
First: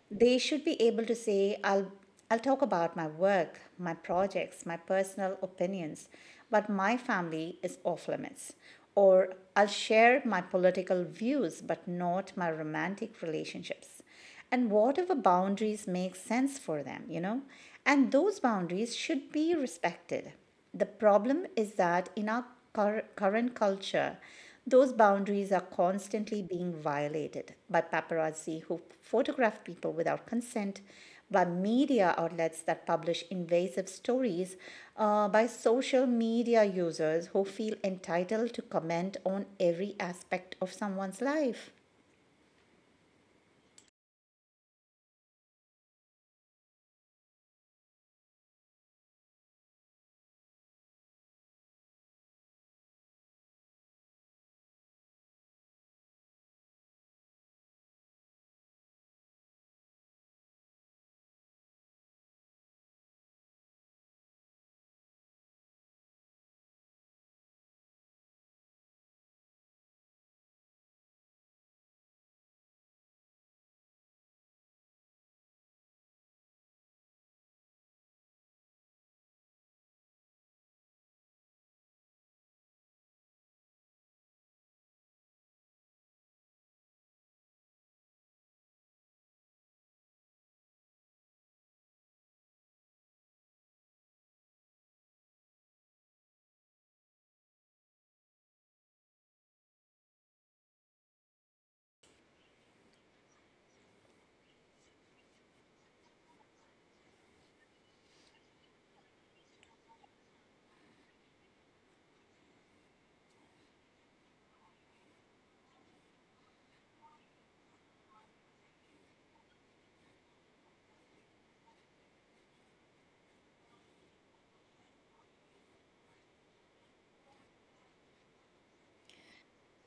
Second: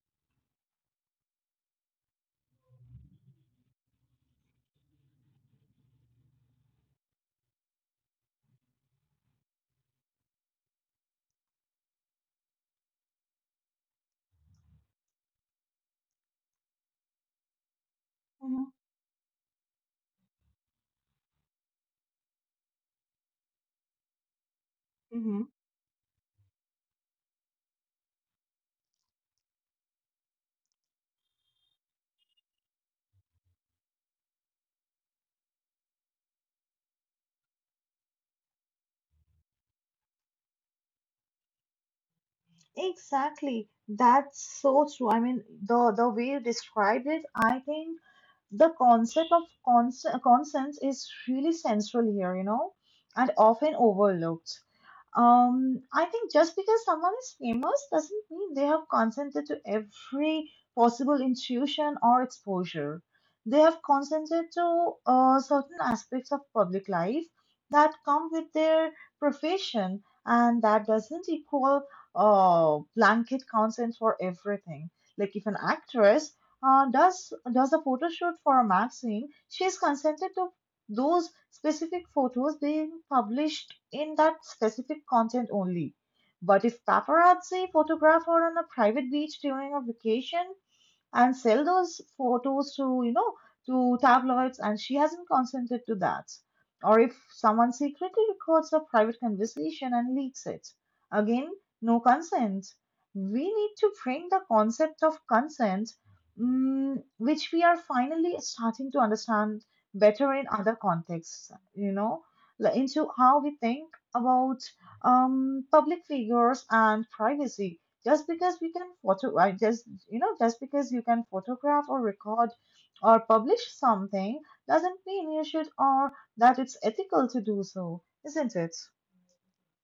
S2: They should be able to say, I'll talk about my work, my projects, my personal opinions, but my family is off limits. Or I'll share my political views, but not my romantic relationships. And whatever boundaries make sense for them, you know, and those
S1: Hmm.
S2: boundaries should be respected. The problem is that in our current culture, those
S1: Hmm.
S2: boundaries are constantly being violated by paparazzi who photograph people without consent, by media outlets that publish invasive stories, by social media users who feel entitled to comment on every aspect of someone's life.
S1: Exactly. That's so true. I mean, the way you described it, I think the concept of consents is really central here, you know, and often overlooked. I think just because someone is famous doesn't mean they have consented to every possible intuition or exposure. They have consented to certain aspects of public life that come with their profession, and that doesn't equal blanket consent for everything. Like if an actress does a photo shoot for a magazine, she is consented to those specific photos being published in that specific content only. But if paparazzi photograph her on a private beach during a vacation, and sell those photos to, you know, to tabloids, and she hasn't consented to that. Or if someone secretly records a private conversation and leaks it. Again, no consent. We need to bring the concept of consent, which we are finally starting to understand better in other contexts, like into how we think about public figures and privacy. Just because we can photo I just just because you can photograph or record or publish something doesn't mean you should, or that it's ethical to do so, isn't it?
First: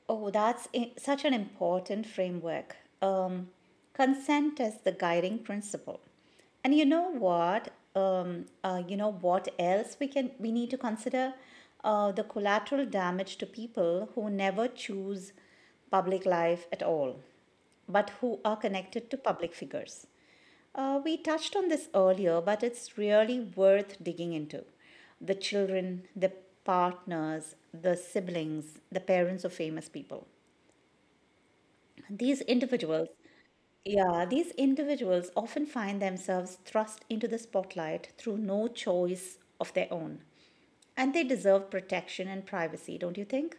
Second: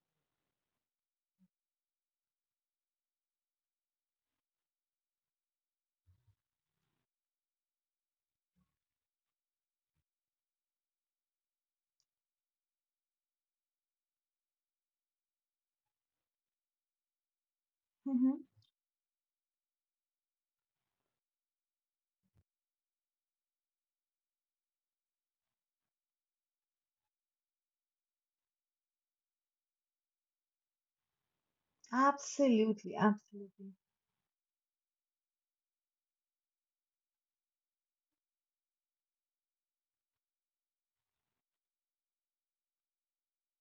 S2: Oh, that's such an important framework. Consent is the guiding principle. And you know what? You know what else we need to consider? The collateral damage to people who never choose public life at all, but who
S1: hmm
S2: are connected to public figures. We touched on this earlier, but it's really worth digging into. The children, the partners, the siblings, the parents of famous people. These
S1: Absolutely,
S2: individuals,
S1: absolutely,
S2: yeah, these individuals often find themselves thrust into the spotlight through no choice of their own and they deserve protection and privacy, don't you think?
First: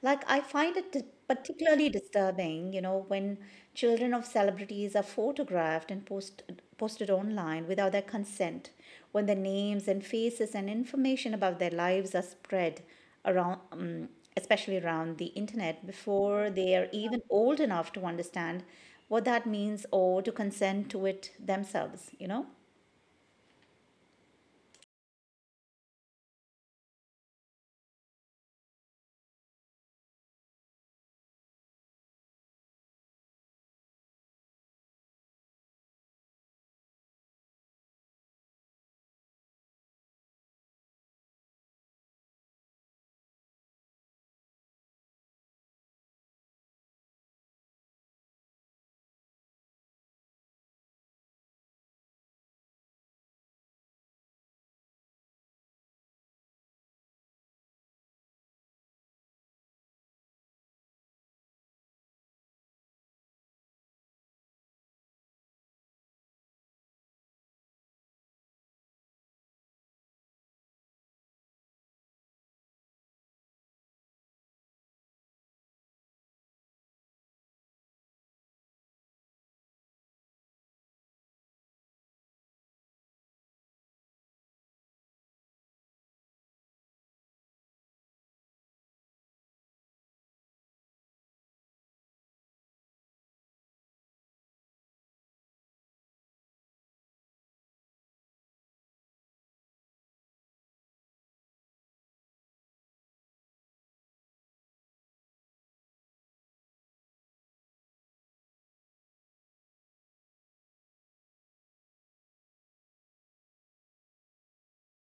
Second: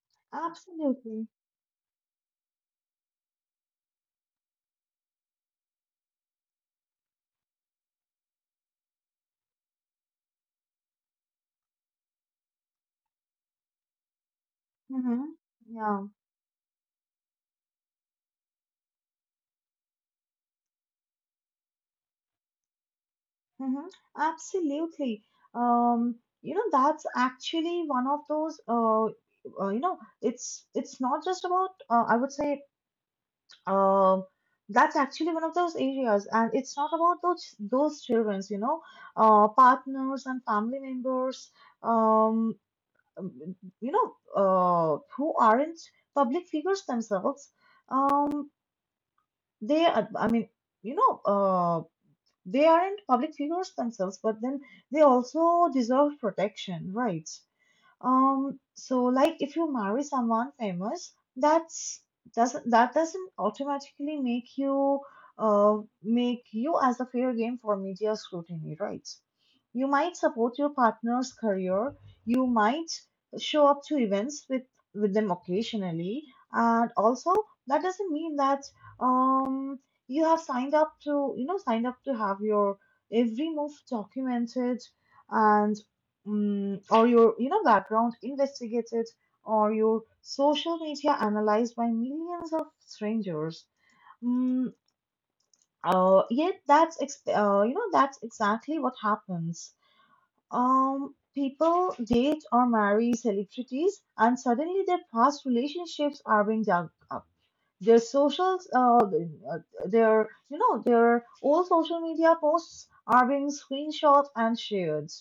S2: Like, I find it
S1: absolutely.
S2: particularly disturbing, you know, when children of celebrities are posted online without their consent, when their names and faces and information about their lives are spread around, especially around the
S1: hmm
S2: internet,
S1: Yeah,
S2: before they are even old enough to understand what that means or to consent to it themselves, you know?
S1: hmm absolutely. Um, that's actually one of those. It's not just about. I would say, Um, that's actually one of those areas, and it's not about those childrens, partners and family members, um, um, who aren't public figures themselves. Um, I mean, you know, uh, they aren't public figures themselves, but then they also deserve protection, right? So like if you marry someone famous, that's doesn't that doesn't automatically uh make you as a fair game for media scrutiny, right? You might support your partner's career, you might show up to events with them occasionally, and also that doesn't mean that um you have signed up to have your every move documented, and or your, background investigated, or your social media analyzed by millions of strangers. mm, Yet that's ex- you know that's exactly what happens. People date or marry celebrities and suddenly their past relationships are being dug up, their social their you know their old social media posts are being screenshot and shared,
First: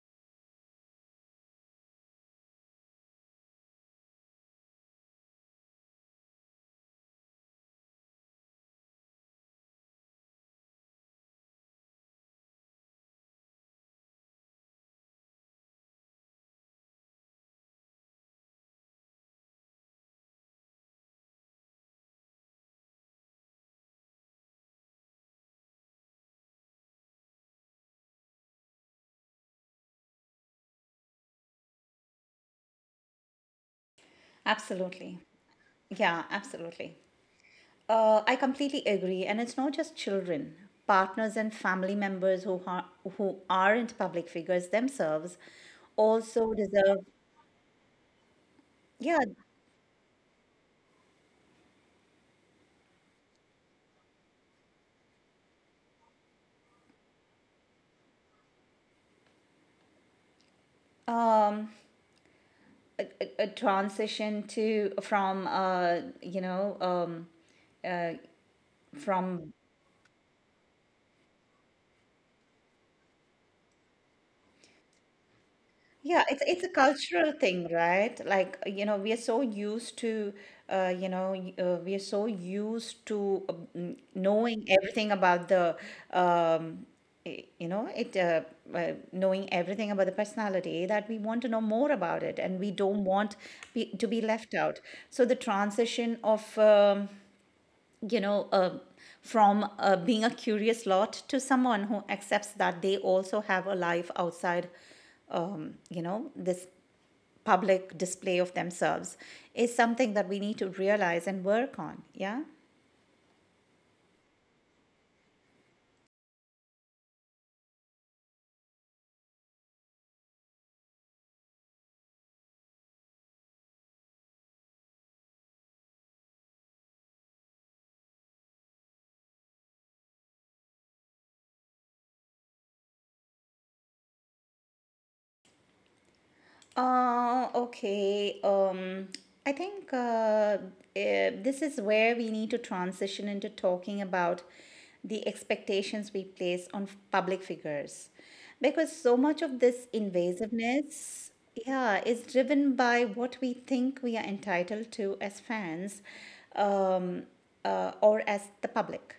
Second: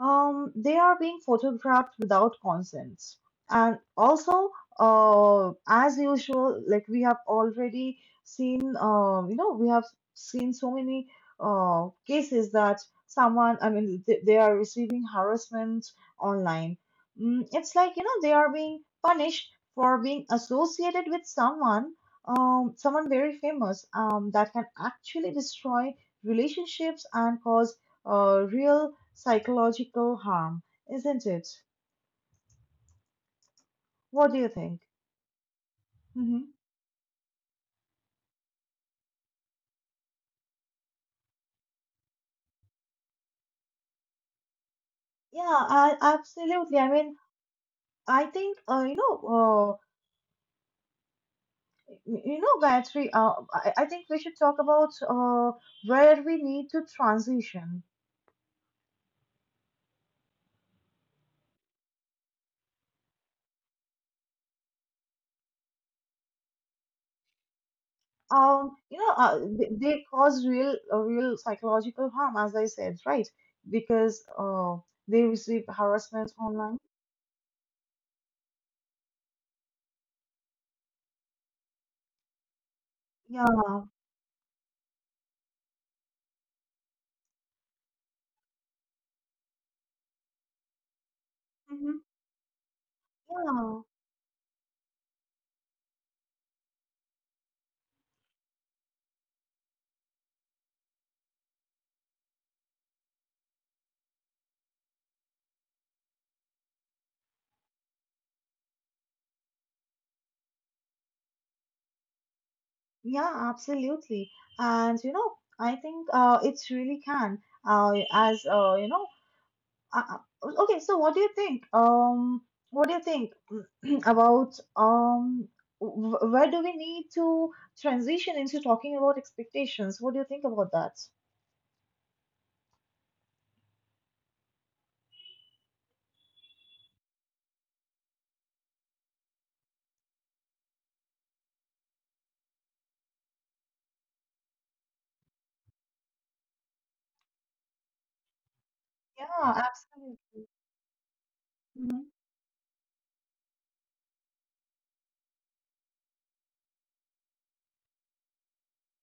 S1: they are being photographed without consent. And also, as usual, like we have already seen, we have seen so many cases that I mean, they are receiving harassment online. It's like, they are being punished for being associated with someone, someone very famous, that can actually destroy relationships and cause real psychological harm, isn't it? What do you think?
S2: Absolutely. Yeah,
S1: hmm
S2: absolutely. I completely agree, and it's not just children. Partners and family members who aren't public figures themselves
S1: Yeah,
S2: also
S1: absolutely. I
S2: deserve,
S1: mean, I think
S2: yeah,
S1: Gayatri. I think we should talk about where we need to transition.
S2: um, a transition to from you know uh, from
S1: They cause real, real psychological harm, as I said, right? Because They receive
S2: yeah,
S1: harassment
S2: it's a
S1: online.
S2: cultural thing, right? Like, you know, we are so used to, we are so used to
S1: Yeah.
S2: knowing everything about the um, you know it knowing everything about the personality that we want to know more
S1: hmm
S2: about it and we don't want
S1: Yeah.
S2: to be left out, so the transition of you know uh, from being a curious lot to someone who accepts that they also have a life outside you know this public display of themselves is something that we need to realize and work on, yeah.
S1: Yeah, absolutely. And you know, I think it really can. Uh, as uh, you know, uh, okay, so what do you think? What do you think (clears throat) about where do we need to transition into talking about expectations? What do you think about that?
S2: Uh, okay. Um, I think this is where we need to transition into talking about the expectations we place on public figures. Because so much of
S1: Yeah,
S2: this
S1: absolutely.
S2: invasiveness, yeah,
S1: Mm-hmm,
S2: is driven by what we think we are entitled to as fans um, or as the public.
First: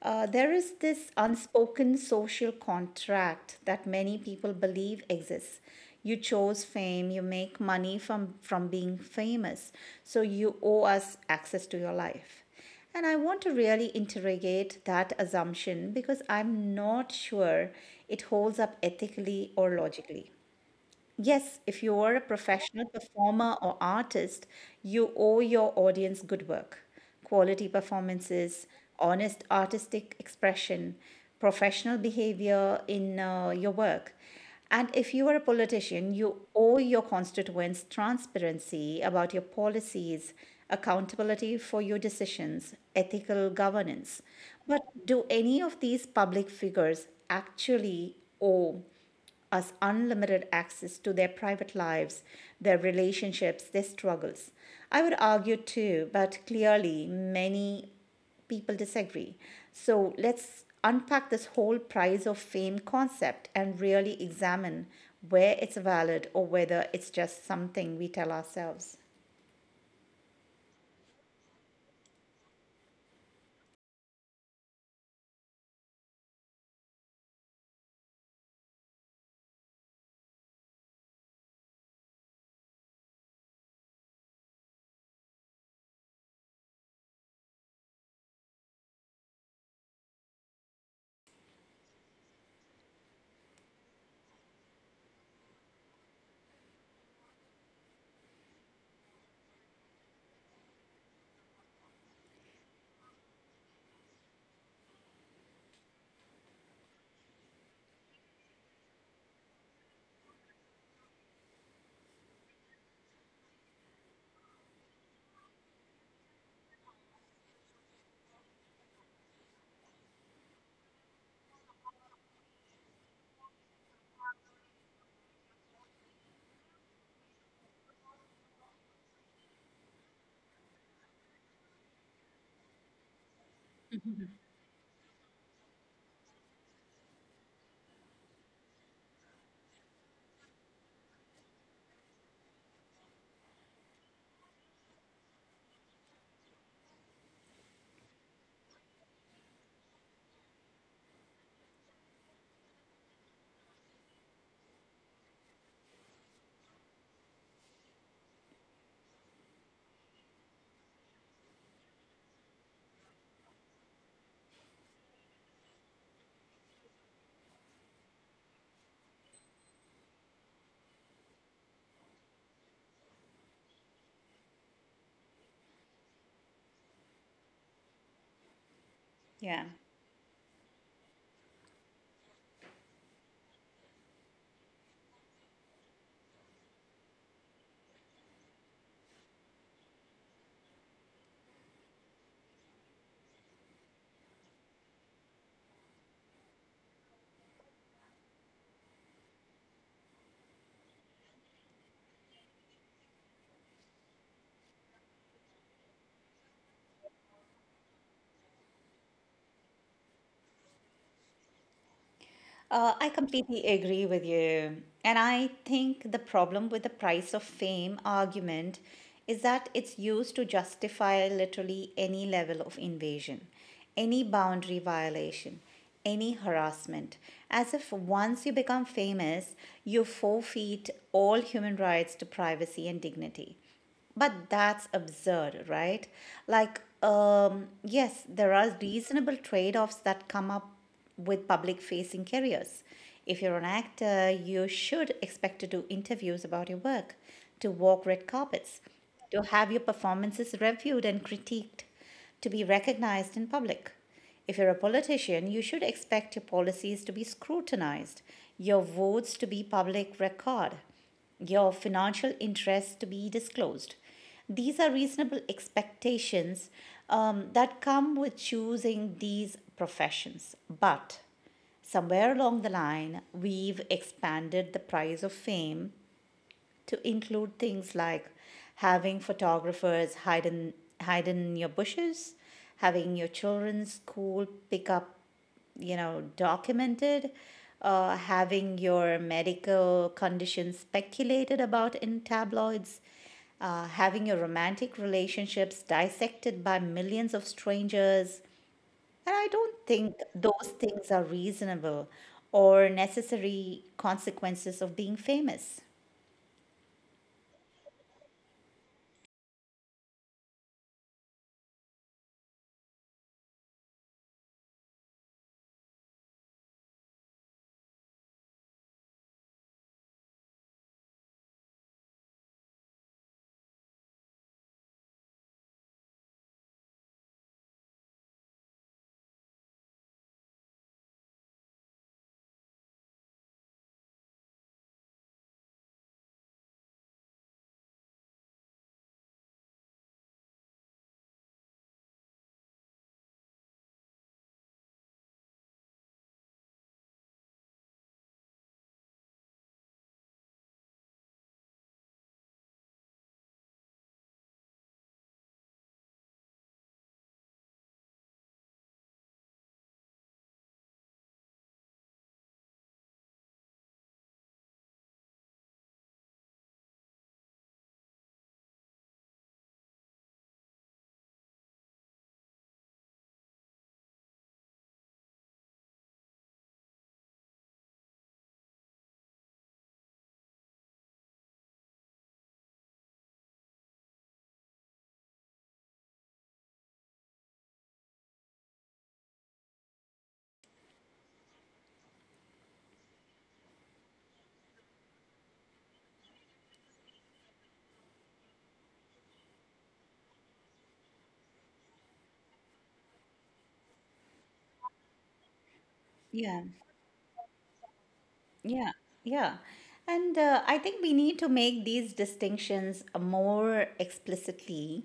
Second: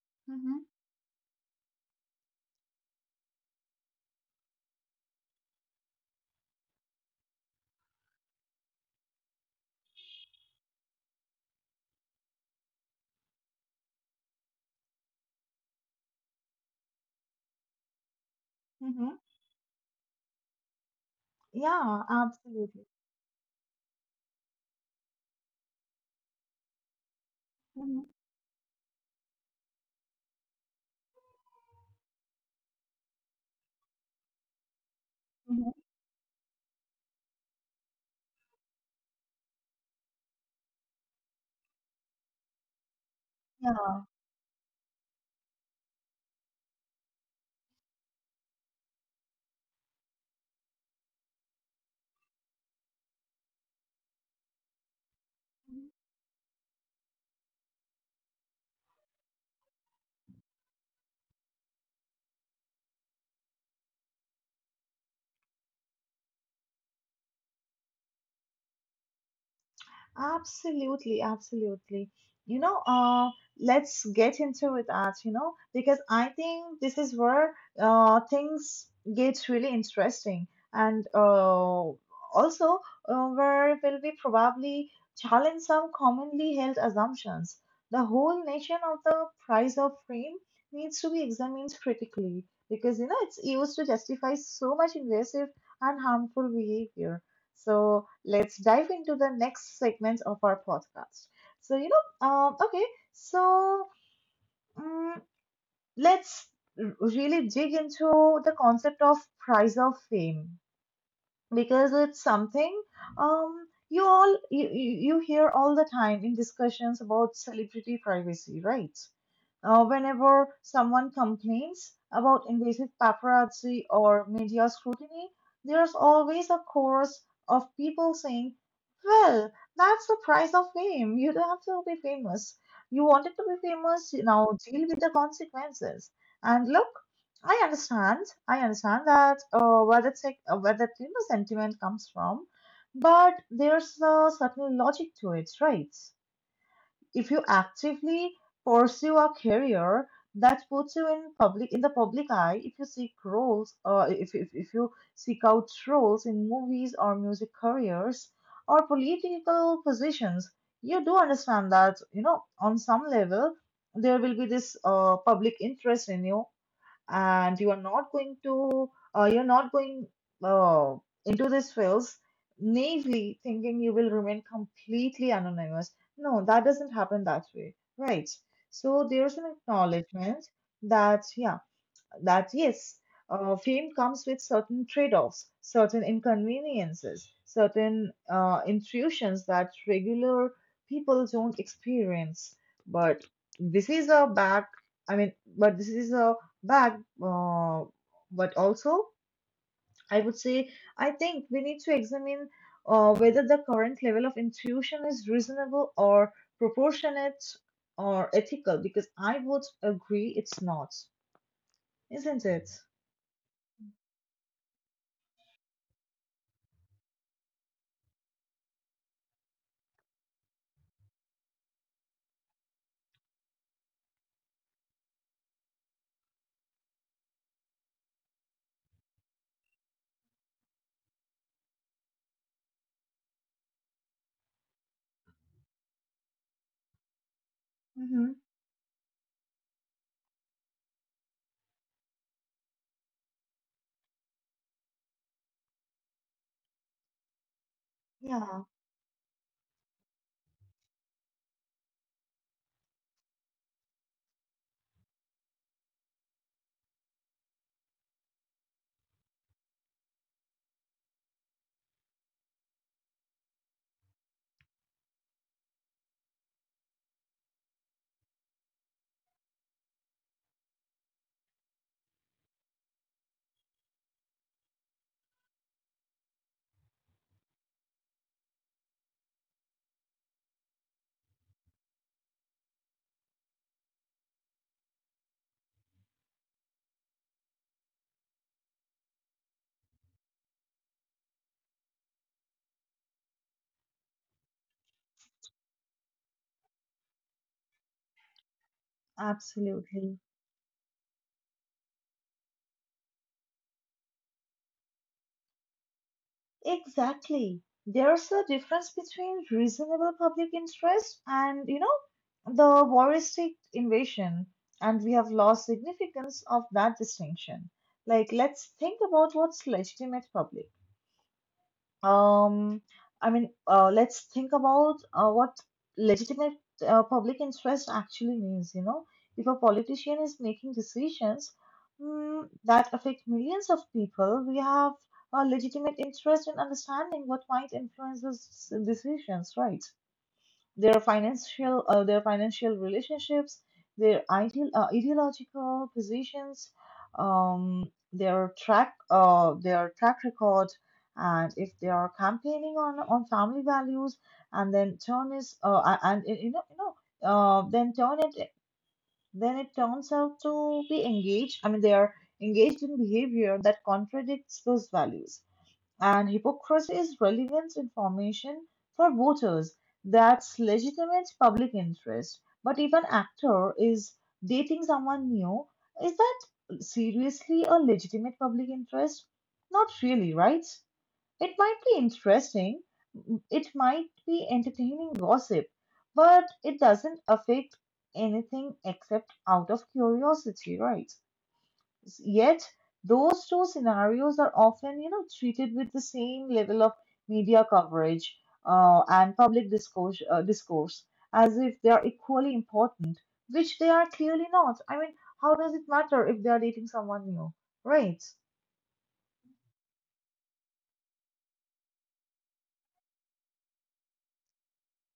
S2: There
S1: mm-hmm,
S2: is this unspoken social contract that many people believe exists. You chose fame, you make money from being famous, so you owe us access to your life. And I want to really interrogate that assumption because I'm not sure it holds up
S1: mm-hmm.
S2: ethically or logically. Yes, if
S1: Yeah,
S2: you are a
S1: absolutely.
S2: professional performer or artist, you owe your audience good work, quality
S1: Mm-hmm,
S2: performances, honest artistic expression, professional behavior in your work. And if you are a
S1: mm-hmm,
S2: politician, you owe your constituents transparency about your policies, accountability for your decisions, ethical governance. But do any of these public figures actually owe us unlimited access to their private lives, their relationships, their struggles. I would argue
S1: yeah.
S2: too, but clearly many people disagree. So let's unpack this whole prize of fame concept and really examine where it's valid or whether it's just something we tell ourselves.
S1: Absolutely, absolutely. You know, uh, let's get into it, Art, you know, because I think this is where things get really interesting. And also, where will we probably challenge some commonly held assumptions. The whole notion of the price of fame needs to be examined critically because, you know, it's used to justify so much invasive and harmful behavior. So let's dive into the next segment of our podcast. So, okay, so um, let's really dig into the concept of price of fame, because it's something you hear all the time in discussions about celebrity privacy, right? Whenever someone complains about invasive paparazzi or media scrutiny, there's always a chorus of people saying, well, that's the price of fame, you don't have to be famous, you wanted to be famous, now deal with the consequences. And look, I understand. I understand that where that, sentiment comes from, but there's a certain logic to it, right? If you actively pursue a career that puts you in the public eye, if you seek roles, if you seek out roles in movies or music careers or political positions, you do understand that, you know, on some level there will be this public interest in you, and you are not going to you're not going uh, into these fields naively thinking you will remain completely anonymous. No, that doesn't happen that way, right? So there's an
S2: Yeah.
S1: acknowledgement that yes, fame comes with certain trade-offs, certain inconveniences, certain intrusions that regular people don't experience. But this is a back, I mean, this is a back, uh, but also, I would say, I think we need to examine whether the current level of intrusion is reasonable or proportionate or ethical, because I would agree it's not, isn't it?
S2: I completely agree with you. And I think the problem with the price of fame argument is that it's used to justify literally any level of invasion, any boundary violation, any harassment, as if once you become famous, you forfeit all human rights to privacy and dignity. But that's absurd, right? Like,
S1: Mm-hmm.
S2: yes, there are reasonable trade offs that come up with public facing careers. If you're an actor, you should expect to do interviews about your work, to walk red
S1: Yeah,
S2: carpets, to have your performances reviewed and critiqued, to be recognized in public. If you're a politician, you should expect your policies to be scrutinized, your votes to be public record, your financial interests to be disclosed. These are reasonable expectations that come with choosing these professions. But somewhere along the line, we've expanded the prize of fame to include things like having photographers hide in, hide in your bushes, having your children's school pick up, you know, documented, having your medical condition speculated about in tabloids, having your romantic relationships dissected by millions of strangers, and I don't
S1: absolutely.
S2: think those things are reasonable or necessary consequences of being famous.
S1: Exactly. There's a difference between reasonable public interest and, you know, the voyeuristic invasion, and we have lost significance of that distinction. Like, let's think about what's legitimate public. Um, I mean, let's think about what legitimate public interest actually means. You know, if a politician is making decisions that affect millions of people, we have a legitimate interest in understanding what might influence decisions, right? Their financial their financial relationships, their ideal ideological positions, um, their track record, and if they are campaigning on family values, and then turn is a- and you know then turn it then it turns out to be engaged. I mean, they are engaged in behavior that contradicts those values, and hypocrisy is relevant information for voters. That's legitimate public interest. But if an actor is dating someone new, is that seriously a legitimate public interest? Not really, right? It might be interesting, it might be entertaining gossip, but it doesn't affect anything except out of curiosity, right? Yet those two scenarios are often, you know, treated with the same level of media coverage and public discourse, as if they are equally important, which they are clearly not. I mean, how does it matter if they are
S2: Yeah.
S1: dating someone new, right?
S2: Yeah, yeah. And I think we need to make these distinctions more explicitly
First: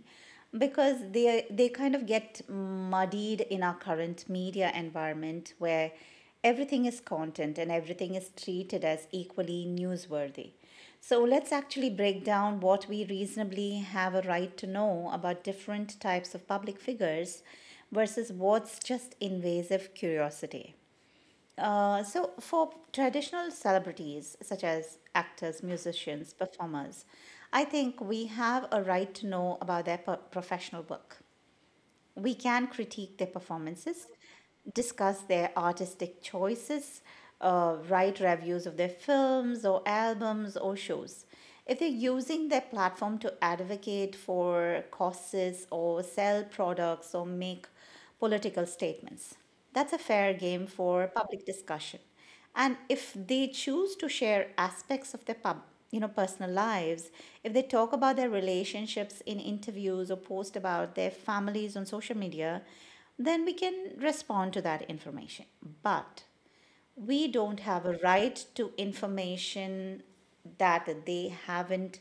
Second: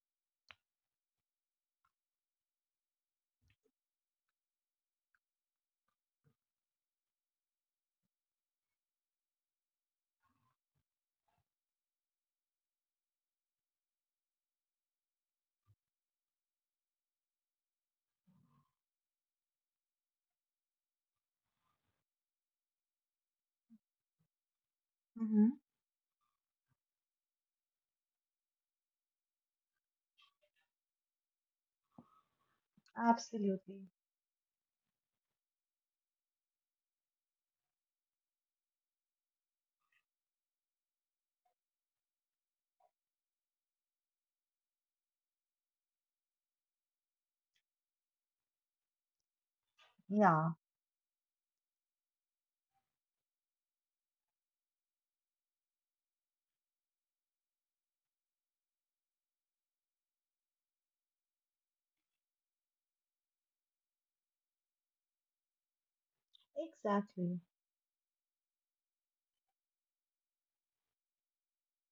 S2: because they kind of get muddied in our current media environment where everything is content and everything is treated as equally newsworthy. So let's actually break down what we reasonably have a right to know about different types of public figures versus what's just invasive curiosity. So, for traditional celebrities such as
S1: Mm-hmm.
S2: actors, musicians, performers, I think we have a right to know about their professional work, we can critique their
S1: Absolutely.
S2: performances, discuss their artistic choices, write reviews of their films or albums or shows. If they're using their platform to advocate for causes or sell products or make political statements, that's a fair
S1: Yeah,
S2: game for public discussion, and if they choose to share aspects of their you know, personal lives, if they talk about their relationships in interviews or post about their families on social media, then we can respond to that information, but we
S1: exactly.
S2: don't have a right to information that they haven't,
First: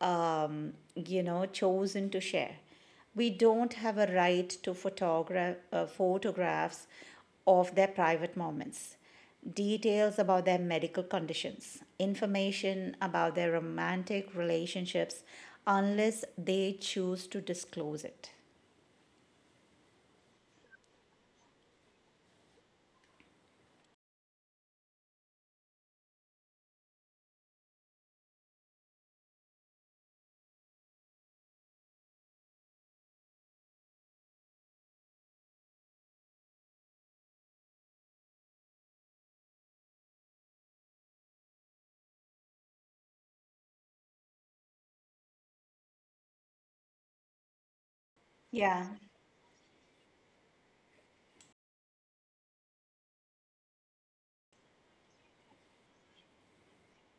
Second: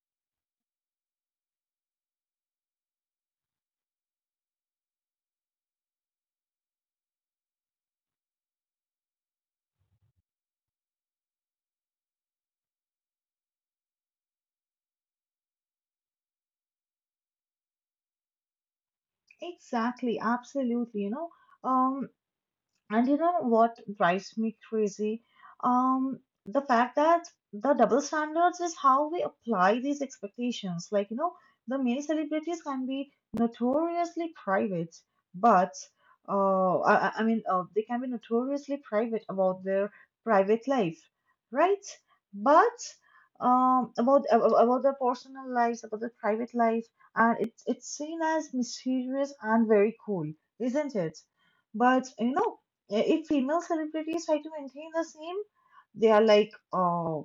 S2: you know, chosen to share. We don't have a right to photographs of their private moments, details about their medical conditions, information about their romantic relationships, unless they choose to disclose it.
S1: Exactly, absolutely, you know. Um And you know what drives me crazy? Um, the fact that the double standards is how we apply these expectations. Like, you know, the male celebrities can be notoriously private, but I mean, they can be notoriously private about their private life, right? But about their personal lives, about their private life, and it's seen as
S2: yeah
S1: mysterious and very cool, isn't it? But you know. If female celebrities try to maintain the same, they are like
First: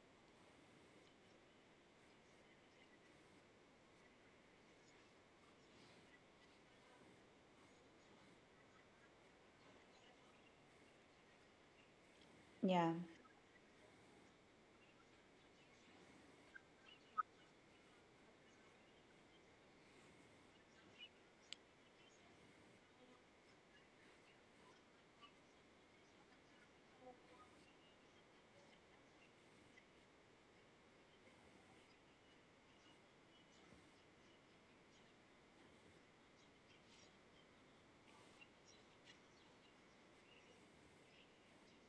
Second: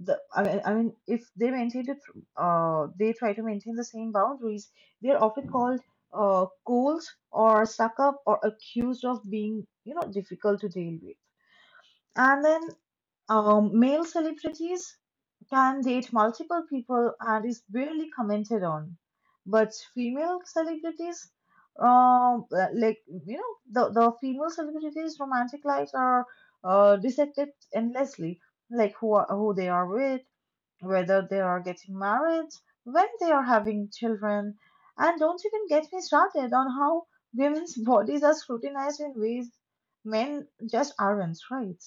S1: the I mean if they maintain it they try to maintain the same boundaries, they are often called cold or suck up, or accused of being, you know, difficult to deal with. And then
S2: yeah
S1: male celebrities can date multiple people and is barely commented on. But female celebrities, um, uh, like you know, the female celebrities' romantic lives are dissected endlessly, like who they are with, whether they are getting married, when they are having children. And don't even get me started on how women's (laughs) bodies are scrutinized in ways men just aren't, right?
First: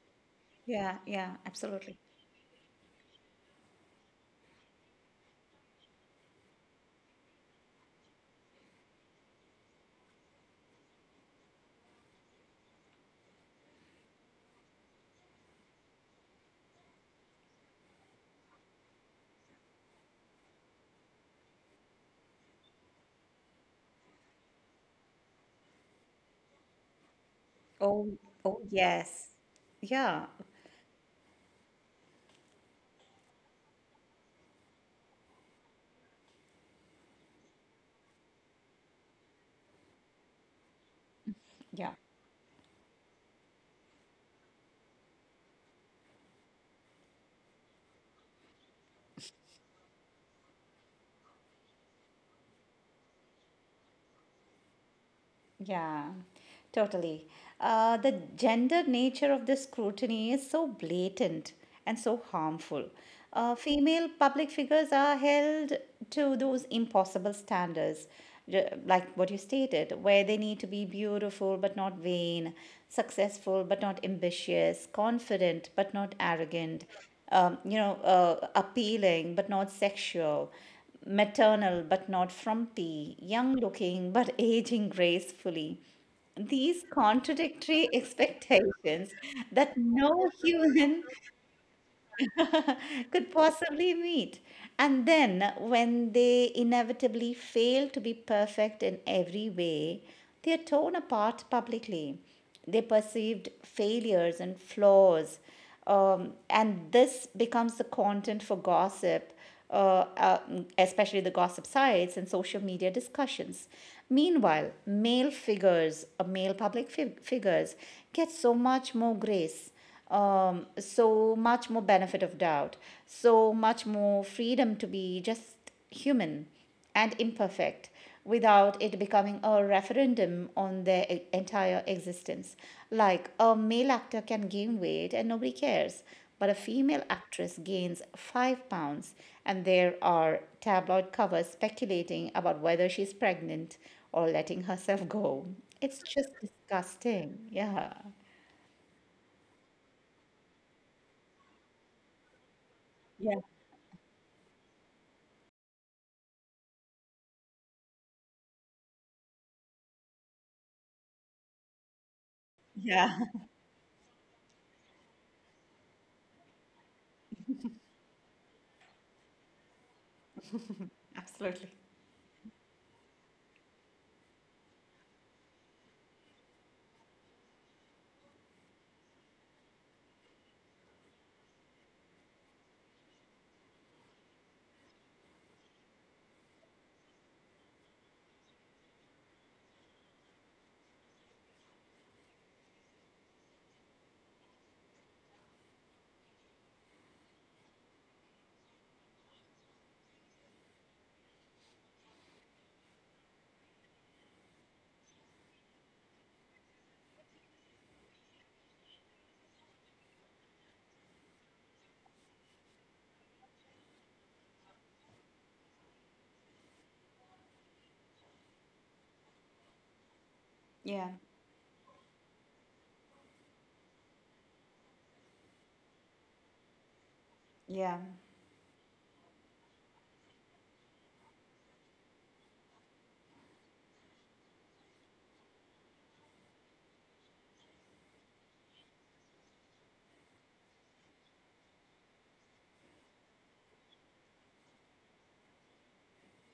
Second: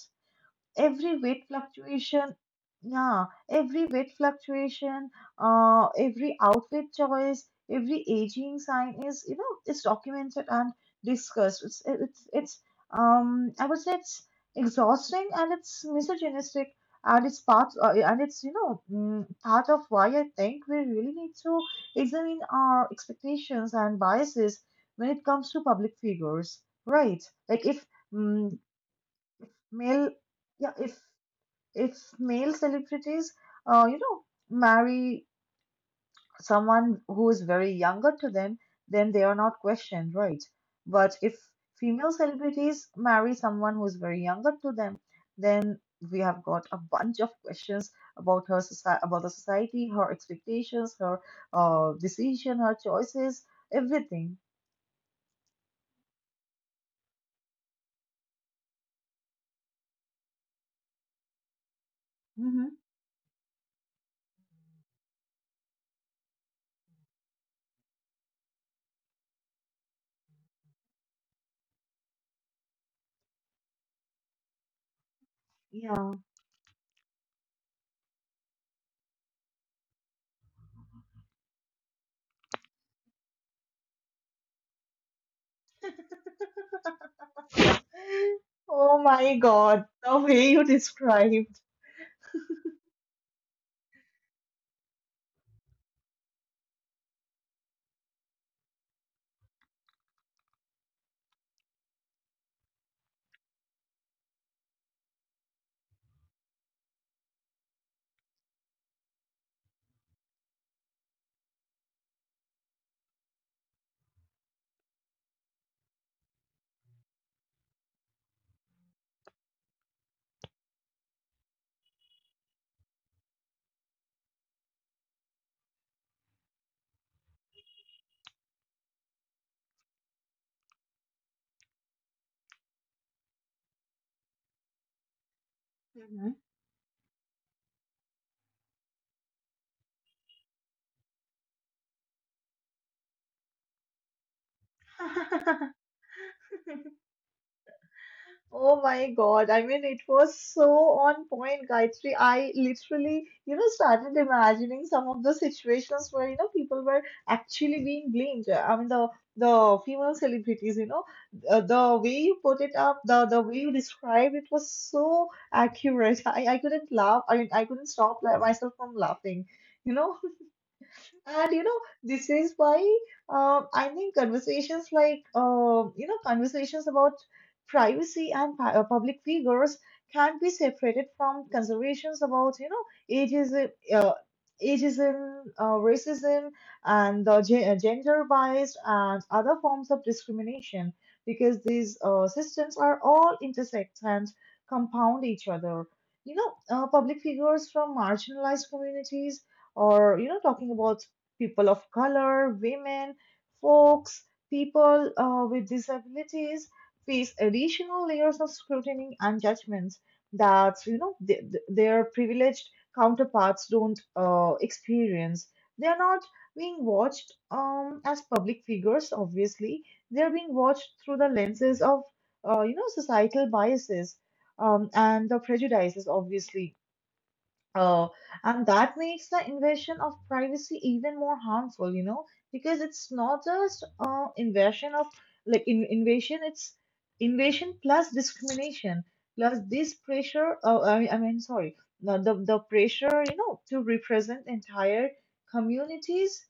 S2: yeah
S1: Every
S2: yeah
S1: weight
S2: Absolutely.
S1: fluctuation, yeah, every weight fluctuation, every outfit choice, every aging sign is, you know, is documented and discussed. It's I would say it's exhausting and it's misogynistic, and it's part and it's, you know, part of why I think we really need to examine our expectations and biases when it comes to public figures, right? Like if
S2: Oh,
S1: mm,
S2: oh yes.
S1: male,
S2: Yeah,
S1: yeah, if it's male celebrities, uh, you know, marry someone who is very younger to them, then they are not questioned, right? But if
S2: yeah,
S1: female celebrities marry someone who is very younger to them, then we have got a bunch of questions about the society, her expectations, her decision, her choices, everything.
S2: yeah, totally. The gender nature of this scrutiny is so blatant and so
S1: hmm
S2: harmful. Female public figures are held to those impossible standards, like what you stated, where they need to be beautiful but not vain, successful but not ambitious, confident but not
S1: Yeah.
S2: arrogant, appealing but not sexual, maternal but not frumpy, young looking but aging gracefully. These contradictory (laughs)
S1: (laughs) Oh
S2: expectations
S1: my
S2: that
S1: God, the
S2: no
S1: way you
S2: human
S1: describe.
S2: (laughs) could possibly meet. And then, when they inevitably fail to be perfect in every way, they are torn apart publicly. They perceived failures and flaws, and this becomes the content for gossip, uh, uh, especially the gossip sites and social media discussions. Meanwhile, male public figures, get so much more grace, so much more benefit of doubt, so much more freedom to be just human and imperfect without it becoming a referendum on their entire existence. Like a male actor can gain weight and nobody cares,
S1: Mhm.
S2: but a female actress gains 5 pounds, and there are tabloid covers speculating about whether she's pregnant or letting herself go.
S1: (laughs)
S2: It's just disgusting. Yeah.
S1: Oh my God. I mean, it was so on point, Gayatri. I literally, you know, started imagining some of the situations where, you know, people were actually being blamed. I mean, the female celebrities, you know, the way you put it up,
S2: Yeah.
S1: the way you described it was so accurate. (laughs) I couldn't laugh. I couldn't stop myself from laughing, you know.
S2: (laughs)
S1: And you
S2: absolutely.
S1: know, this is why I think conversations like, conversations about privacy and public figures can't be separated from considerations about, you know, ageism, racism, and gender-biased and other forms of discrimination, because these systems are all intersect and compound each other. You know, public figures from marginalized communities, or talking about people of color, women, folks, people with disabilities, face additional layers of scrutiny and judgments that, their privileged counterparts don't experience. They are not being watched as public figures, obviously. They are being watched
S2: Yeah,
S1: through the lenses of societal biases and the prejudices, obviously.
S2: yeah.
S1: Oh, and that makes the invasion of privacy even more harmful, because it's not just invasion of like invasion, it's invasion plus discrimination plus this pressure. Oh, sorry, no, the pressure, to represent entire communities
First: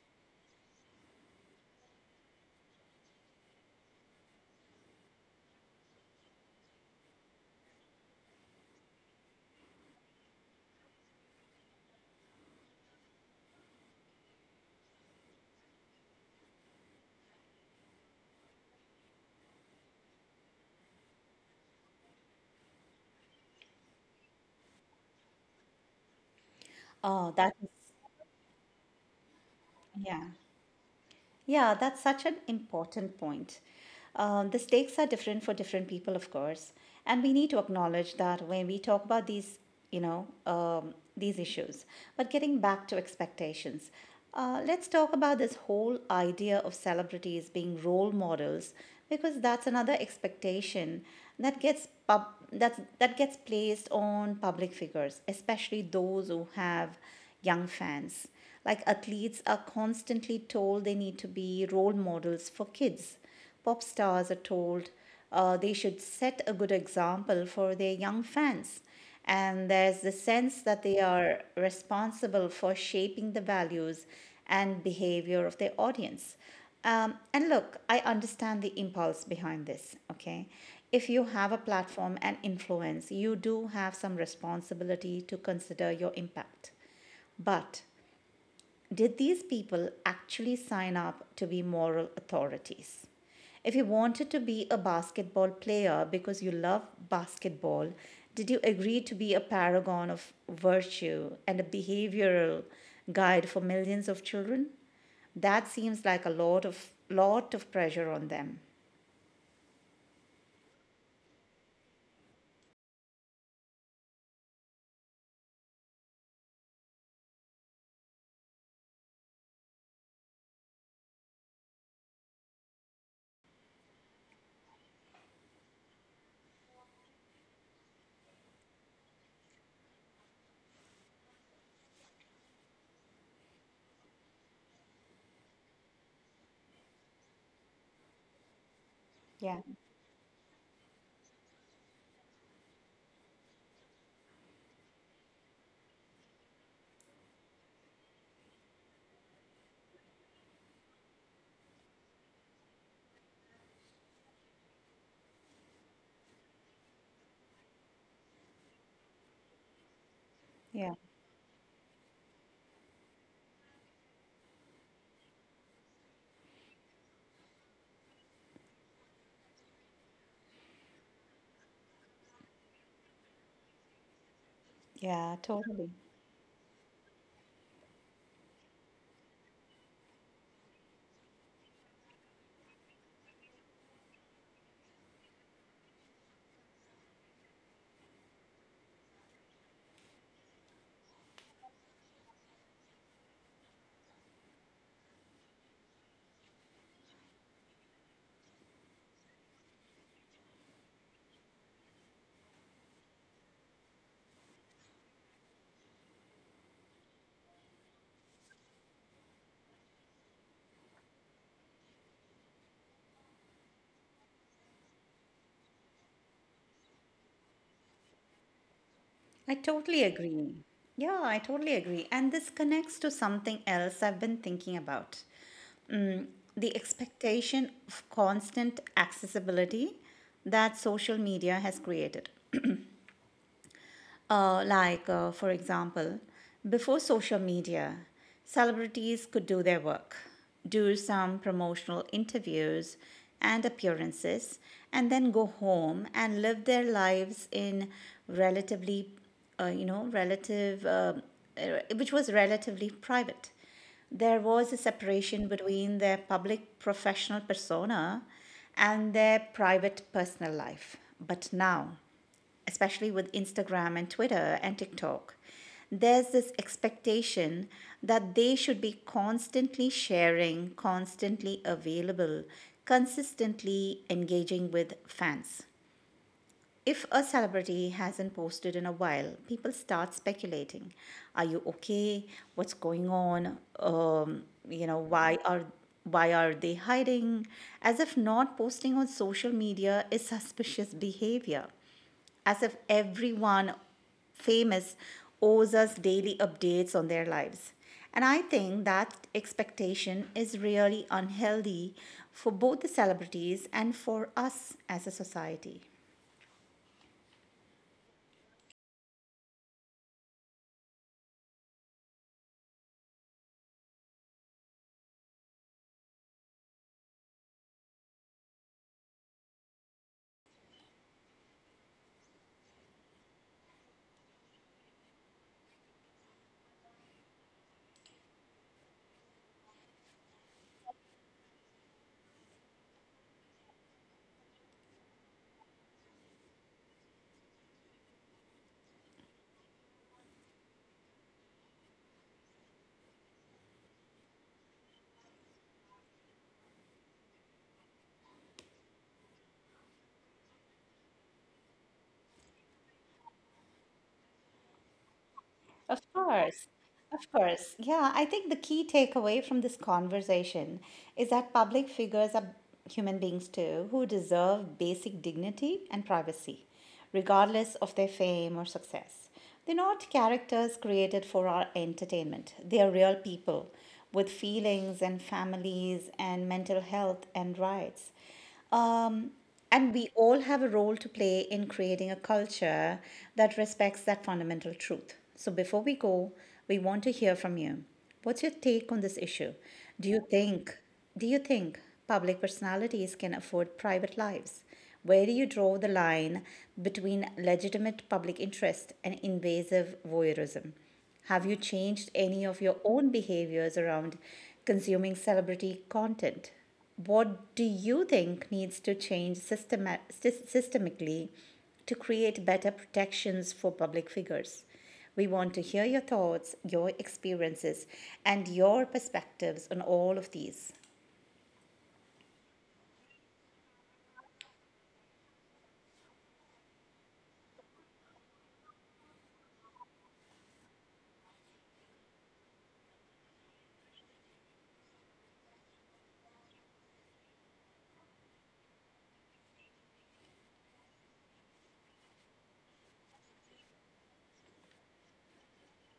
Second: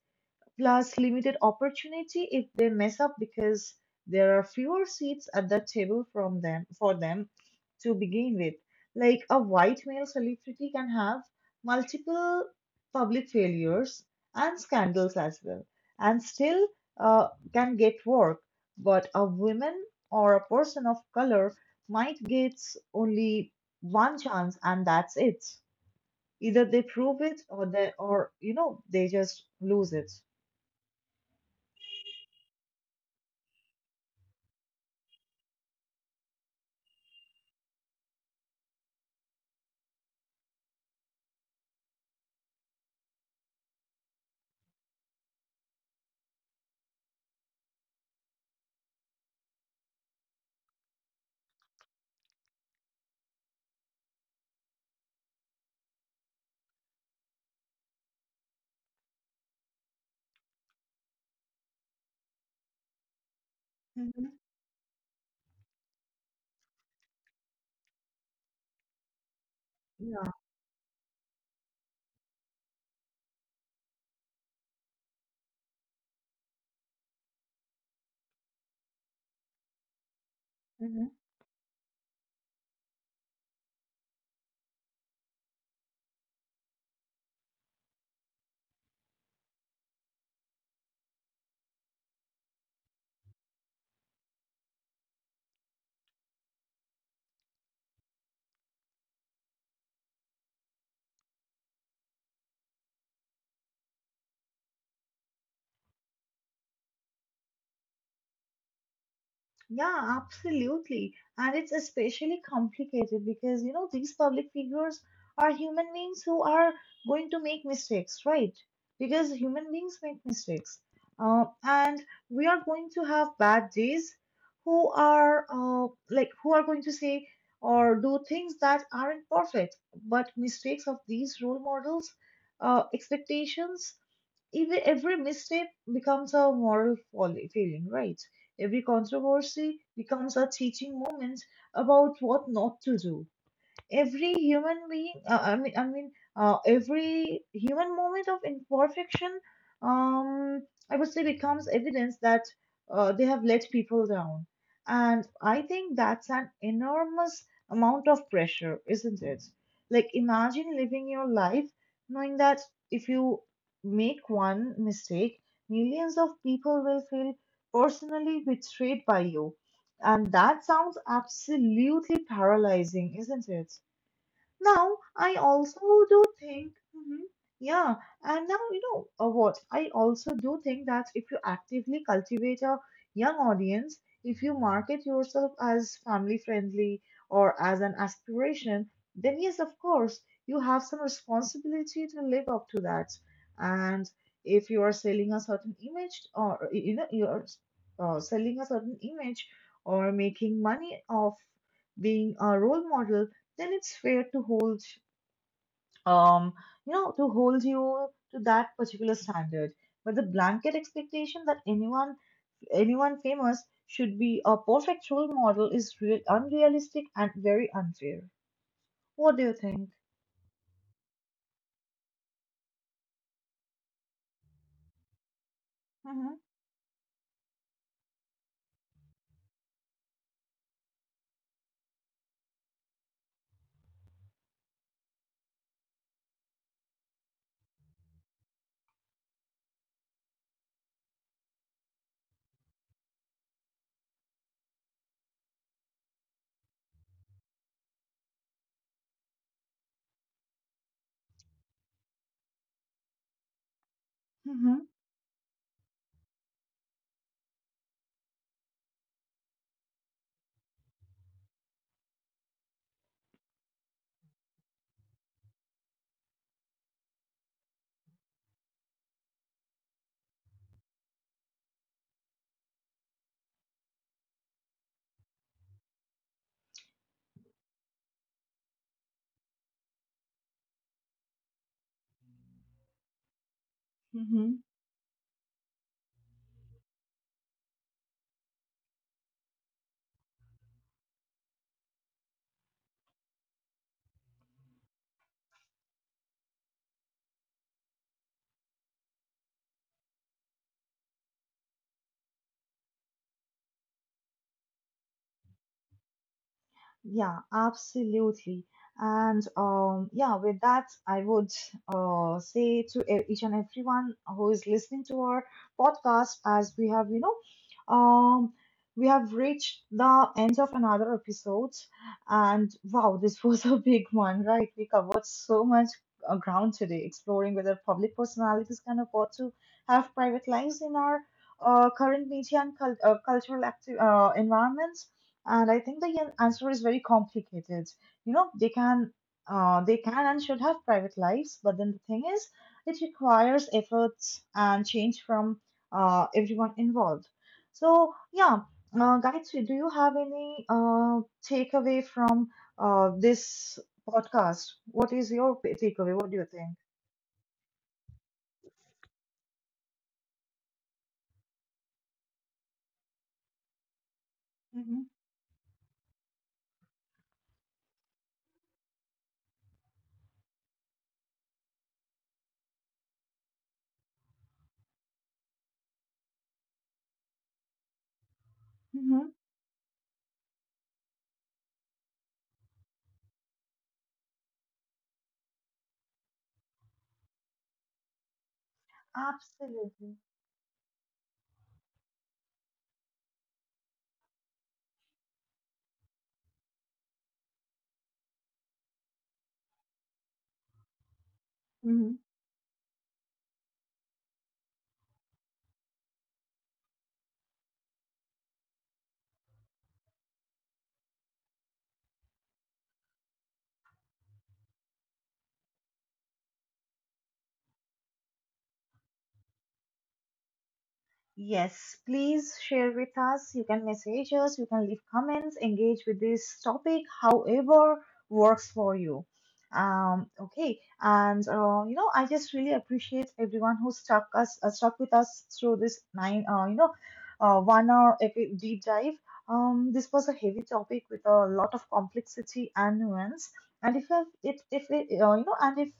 S1: plus limited opportunity if they mess up because there are fewer seats at the table from them for them to begin with. Like a white male celebrity can have multiple public failures and scandals as well, and still can get work. But a woman or a person of color might get only one chance, and that's it. Either they prove
S2: Oh,
S1: it,
S2: that
S1: or
S2: is,
S1: they, or you know, they just lose it.
S2: yeah. Yeah, that's such an important point. The stakes are different for different people, of course, and we need to acknowledge that when we talk about these, you know, these issues. But getting back to expectations, let's talk about this whole idea of celebrities being role models, because that's another expectation that gets pub that gets placed on public figures, especially those who have young fans. Like athletes are constantly told they need to be role models for kids. Pop stars
S1: Mhm.
S2: are told they should set a good example for their young fans. And there's
S1: Yeah,
S2: the sense that they are responsible for shaping the values and behavior of their audience. And look, I understand the impulse behind this, okay?
S1: mhm.
S2: If you have a platform and influence, you do have some responsibility to consider your impact. But did these people actually sign up to be moral authorities? If you wanted to be a basketball player because you love basketball, did you agree to be a paragon of virtue and a behavioral guide for millions of children? That seems like a lot of pressure on them.
S1: Yeah, absolutely. And it's especially complicated because, you know, these public figures are human beings who are going to make mistakes, right? Because human beings make mistakes. And we are going to have bad days, who are like who are going to say or do things that aren't perfect. But mistakes of these role models, expectations, every mistake becomes a moral folly, failing, right? Every
S2: Yeah,
S1: controversy becomes a teaching moment about what not to do. Every human being, every human moment of imperfection, um I would say becomes evidence that they have let people down. And I think that's an enormous amount of pressure, isn't it? Like imagine
S2: yeah,
S1: living your life knowing that if you make one mistake, millions of people will feel personally betrayed by you. And that sounds absolutely paralyzing, isn't it? Now, I
S2: yeah,
S1: also
S2: totally.
S1: do think, mhm, yeah, and now you know what? I also do think that if you actively cultivate a young audience, if you market yourself as family friendly or as an aspiration, then yes, of course, you have some responsibility to live up to that. And if you are selling a certain image, or you know, you're selling a certain image or making money off being a role model, then it's fair to hold um you know, to hold you to that particular standard. But the blanket expectation that anyone, anyone famous, should be a perfect role model is real unrealistic and very unfair. What do you
S2: I
S1: think?
S2: totally agree. Yeah, I totally agree. And this connects to something else I've been thinking about:
S1: Hmm.
S2: the expectation of constant accessibility that social media has created. For example, before social media, celebrities could do their work, do some promotional interviews and appearances, and then go home and live their lives in relatively, you know, relative, which was relatively private. There
S1: Hmm.
S2: was a separation between their public professional persona and their private personal life. But now, especially with Instagram and Twitter and TikTok, there's this expectation that they should be constantly sharing, constantly available, consistently engaging with fans. If a celebrity hasn't posted in a while, people start speculating. Are you okay? What's going on?
S1: Hmm.
S2: Why are they hiding? As if not posting on social media is suspicious behavior, as if everyone famous owes us daily updates on their lives. And I think that expectation is really unhealthy for both the celebrities and for us as a society.
S1: Yeah, absolutely. And yeah, with that, I would say to each and everyone who is listening to our podcast, as we have, we have reached the end of another episode. And wow, this (laughs) was a big one, right? We covered so much ground today, exploring whether public personalities can afford to have private lives in our current media and cultural active environment. And I think the answer is very complicated. You know, they can and should have private lives, but then the thing is, it requires efforts and change from everyone involved. So yeah, Gayatri, do you have any takeaway from this podcast? What is your
S2: Of
S1: takeaway? What do you
S2: course.
S1: think?
S2: Of course. Yeah, I think the key takeaway from this conversation is that public figures are human beings too who deserve
S1: Mm-hmm.
S2: basic dignity and privacy, regardless of their fame or success. They're not characters created for our entertainment, they are real people with feelings and families and mental health and rights.
S1: Mm-hmm.
S2: Um, and we all have a role to play in creating a culture that respects that fundamental truth. So before we go, we want to hear from you. What's your take on this issue?
S1: Absolutely.
S2: Do you think do you think public personalities can afford private lives? Where do you draw the line between legitimate public interest and invasive voyeurism? Have you
S1: Mhm.
S2: changed any of your own behaviors around consuming celebrity content? What do you think needs to change systemically to create better protections for public figures? We want to hear your thoughts, your experiences, and your perspectives on all of these.
S1: Yes, please share with us. You can message us, you can leave comments, engage with this topic, however works for you. Okay, and I just really appreciate everyone who stuck with us through this nine, 1 hour deep dive. This was a heavy topic with a lot of complexity and nuance. And if you- if it, you know, and if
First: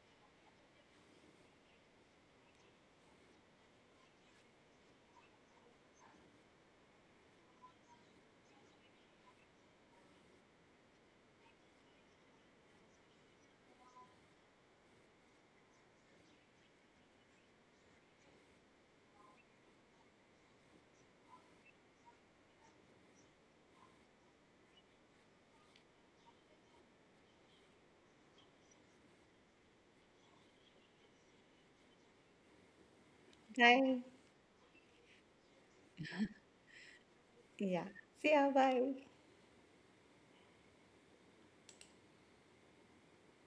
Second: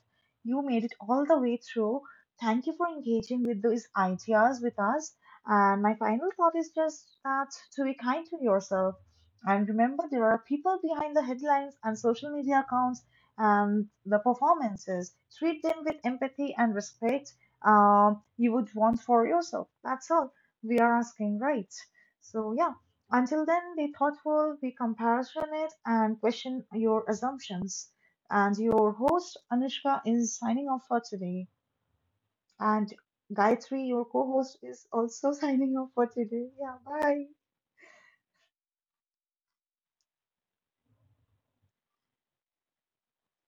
S1: you made it all the way through, thank you for engaging with those ideas with us. And my final thought is just that to be kind to yourself. And remember, there are people behind the headlines and social media accounts and the performances. Treat them with empathy and respect you would want for yourself. That's all we are asking, right? So, yeah, until then, be thoughtful, be compassionate, and question your assumptions. And your host, Anushka, is signing off for today. And Gayatri,
S2: Bye.
S1: your co host, is also (laughs) signing off for today. Yeah, bye.
S2: Yeah. See ya. Bye.